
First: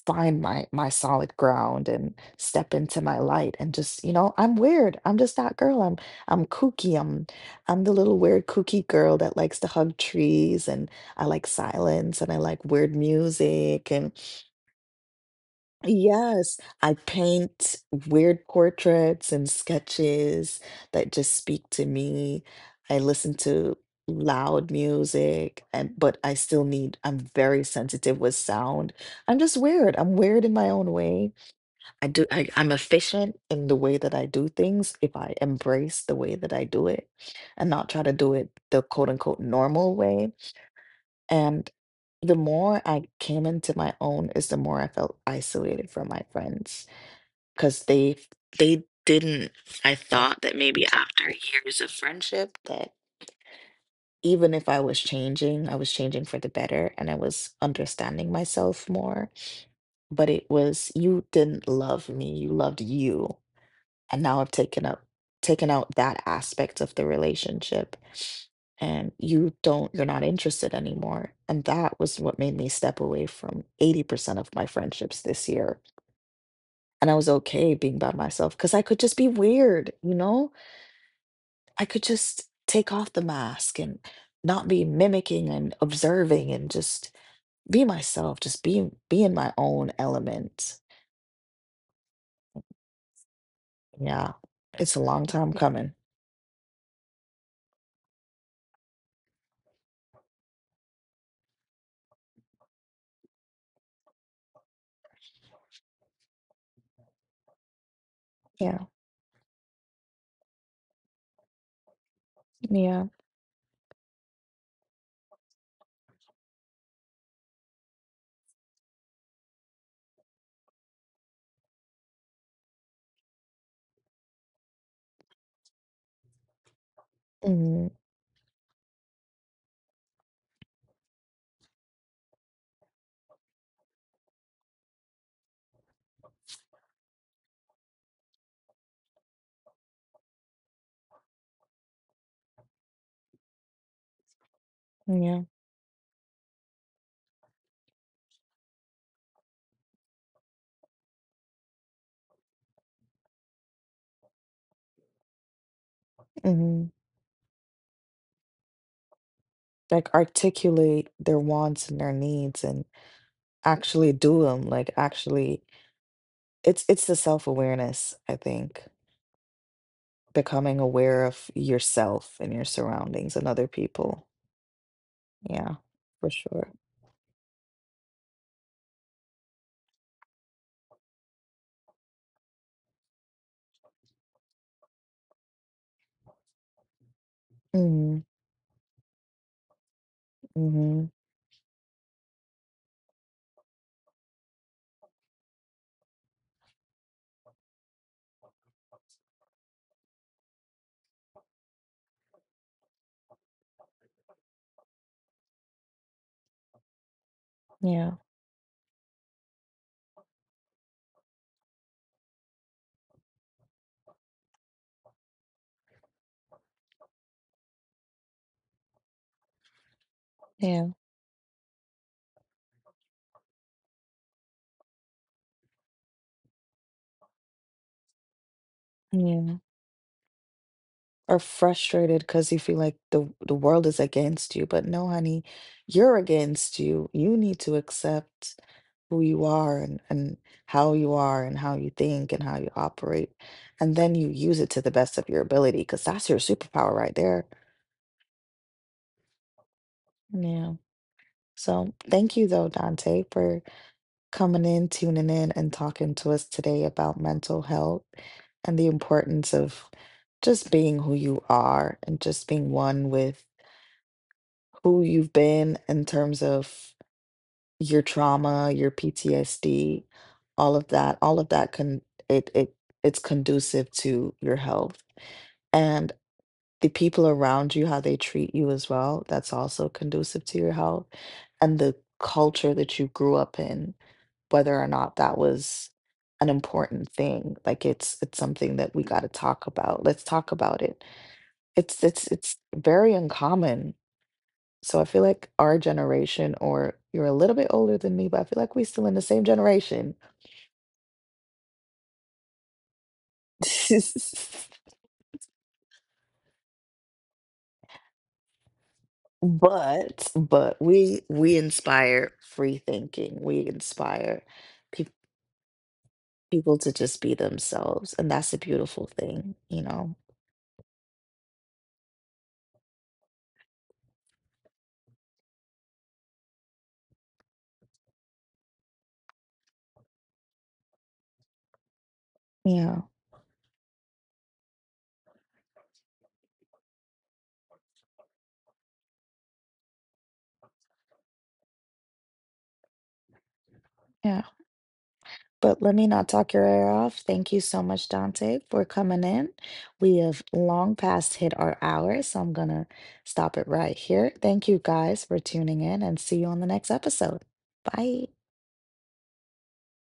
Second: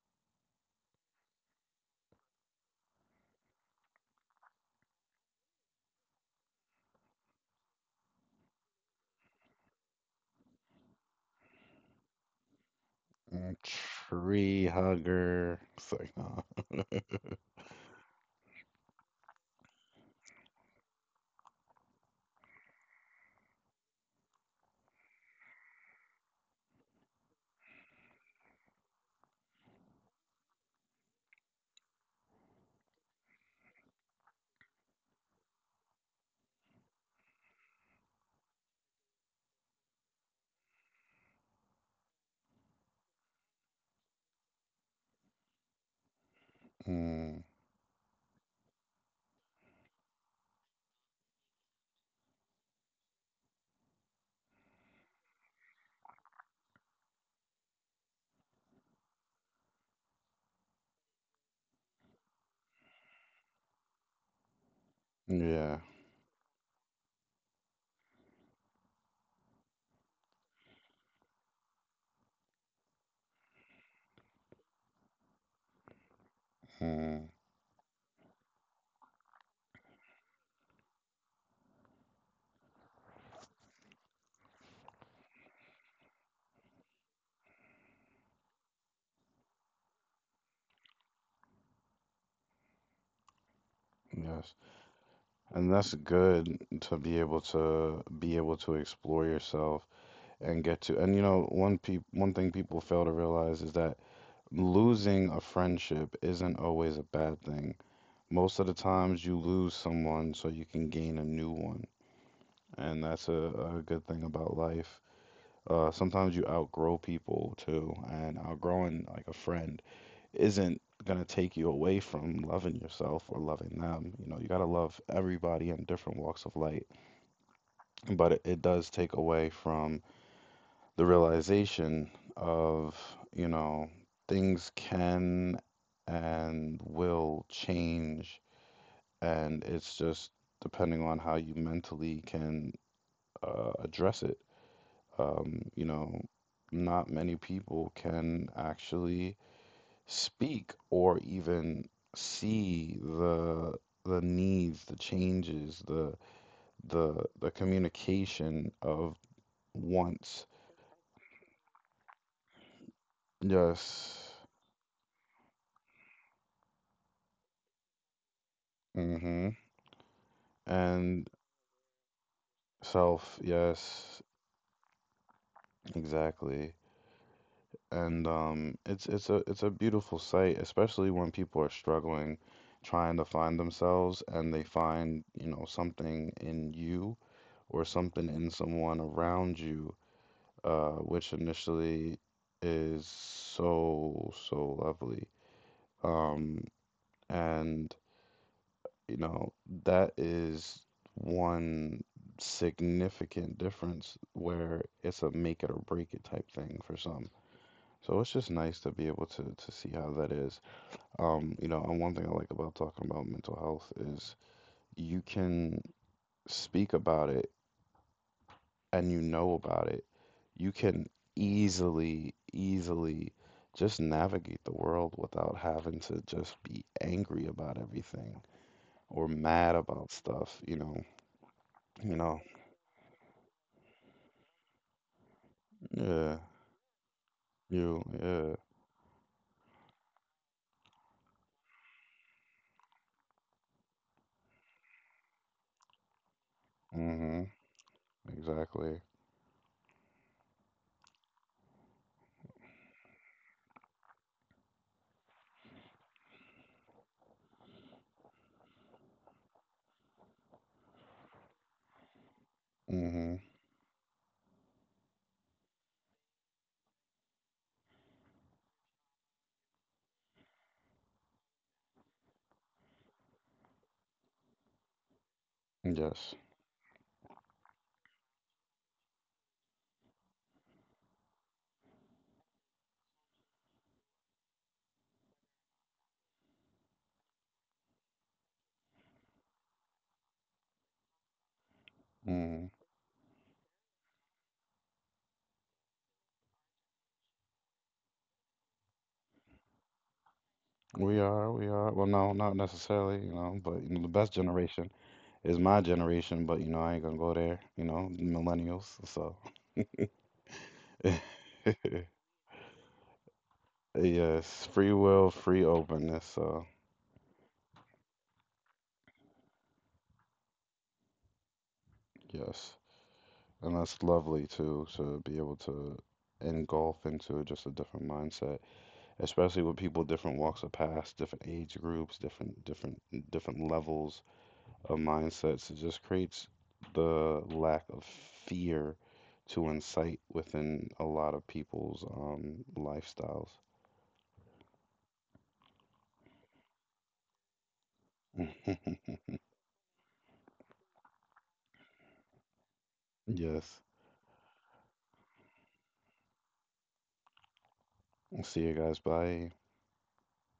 find my solid ground and step into my light and just, you know, I'm weird, I'm just that girl, I'm kooky, I'm the little weird kooky girl that likes to hug trees, and I like silence and I like weird Mm, music, and tree hugger. It's like, yes, I paint weird portraits and sketches that just speak to me. I listen to loud music and but I still need, I'm very sensitive with sound. I'm just weird. I'm weird in my own way. I'm efficient in the way that I do things if I embrace the way that I do it and not try to do it the quote unquote normal way. And the more I came into my own is the more I felt isolated from my friends mm, because they didn't— I thought that maybe after years of friendship that even if I was changing, I was changing for the better and I was understanding myself more. But it was you didn't love me, you loved you, and now I've taken up, taken yeah, out that aspect of the relationship and you're not interested anymore, and that was what made me step away from 80% of my friendships this year. And I mm, was okay being by myself because I could just be weird, you know. I could just take off the mask and not be mimicking and observing and just be myself, just be in my own element. Yeah, yes, it's a long time and that's coming. good to be able to be able to explore yourself and get to. And you know, one thing people fail to realize is that losing a friendship isn't always a bad thing. Most of the Yeah, times, you lose someone so you can gain a new one, and yeah. that's a good thing about life. Sometimes you outgrow people too, and outgrowing like a friend isn't gonna take you away from loving yourself or loving them. You know, you gotta love everybody in different walks of life. Hmm. But it does take away from the realization of, you know, things can and will change, and it's just depending on how you mentally can address it. Yeah. You know, not many people can actually speak or even see the needs, the changes, the Hmm. the the communication of Like wants. articulate their wants and their needs and actually Yes. do them. Like, actually, it's the self-awareness, I think. Mm-hmm. Becoming aware And of yourself and your surroundings self, and other people. yes, Yeah, for sure. exactly. And it's it's a beautiful sight, especially when people are struggling trying to find themselves and they find, you know, something in you or Mm-hmm. something in someone around you, Mm-hmm. which initially is so, so lovely. Um, and, you know, that is one significant difference where it's a make it or break it type thing for some. Yeah. So it's just nice to be able to see how that is. You know, and one thing I like about talking about mental health is you can speak about it and you know about it, you Yeah. can easily, easily just navigate the world without having to just be angry about everything or Yeah. mad about stuff, you know. Or You frustrated know, because you feel like the world is against you. But no, honey, you're yeah, against you. You need to you, yeah, accept who you are, and how you are and how you think and how you operate. And then you use it to the best of your ability because that's your superpower right mm-hmm, there. exactly, Yeah. So thank you though, Dante, for coming in, tuning in, and talking to us today about mental health and the importance of just being who you are and just being one mm-hmm, with who you've been in terms of your trauma, your PTSD, all of that can, it it's conducive to your health. And yes, the people around you, how they treat you as well, that's also conducive to your health. And the culture that you grew up in, whether or not that was an important thing. Like, it's something that we gotta talk about. Let's talk about it. It's mm-hmm. very uncommon, so I feel like our generation, or you're a little bit older than me, but I feel like we are still in the same generation. We are, we are. Well, no, not necessarily, you know, but you know, the best generation is my generation, but you know, I ain't gonna go there, you know, millennials, so. But we inspire free thinking. We inspire Yes, free peop will, free openness. So, people to just be themselves, and that's a beautiful thing, you know? yes. And that's lovely too, to be able to engulf into just a different mindset, especially with people different walks of past, different age groups, different Yeah, different levels of mindsets. It just creates the lack of fear to incite within a lot of people's lifestyles. yeah. But let me not talk your ear off. Thank you so much, Dante, for coming in. We have long past hit our hour, so I'm going to stop it Yes. right here. Thank you guys for tuning in and see you on the next episode. Bye. See you guys. Bye.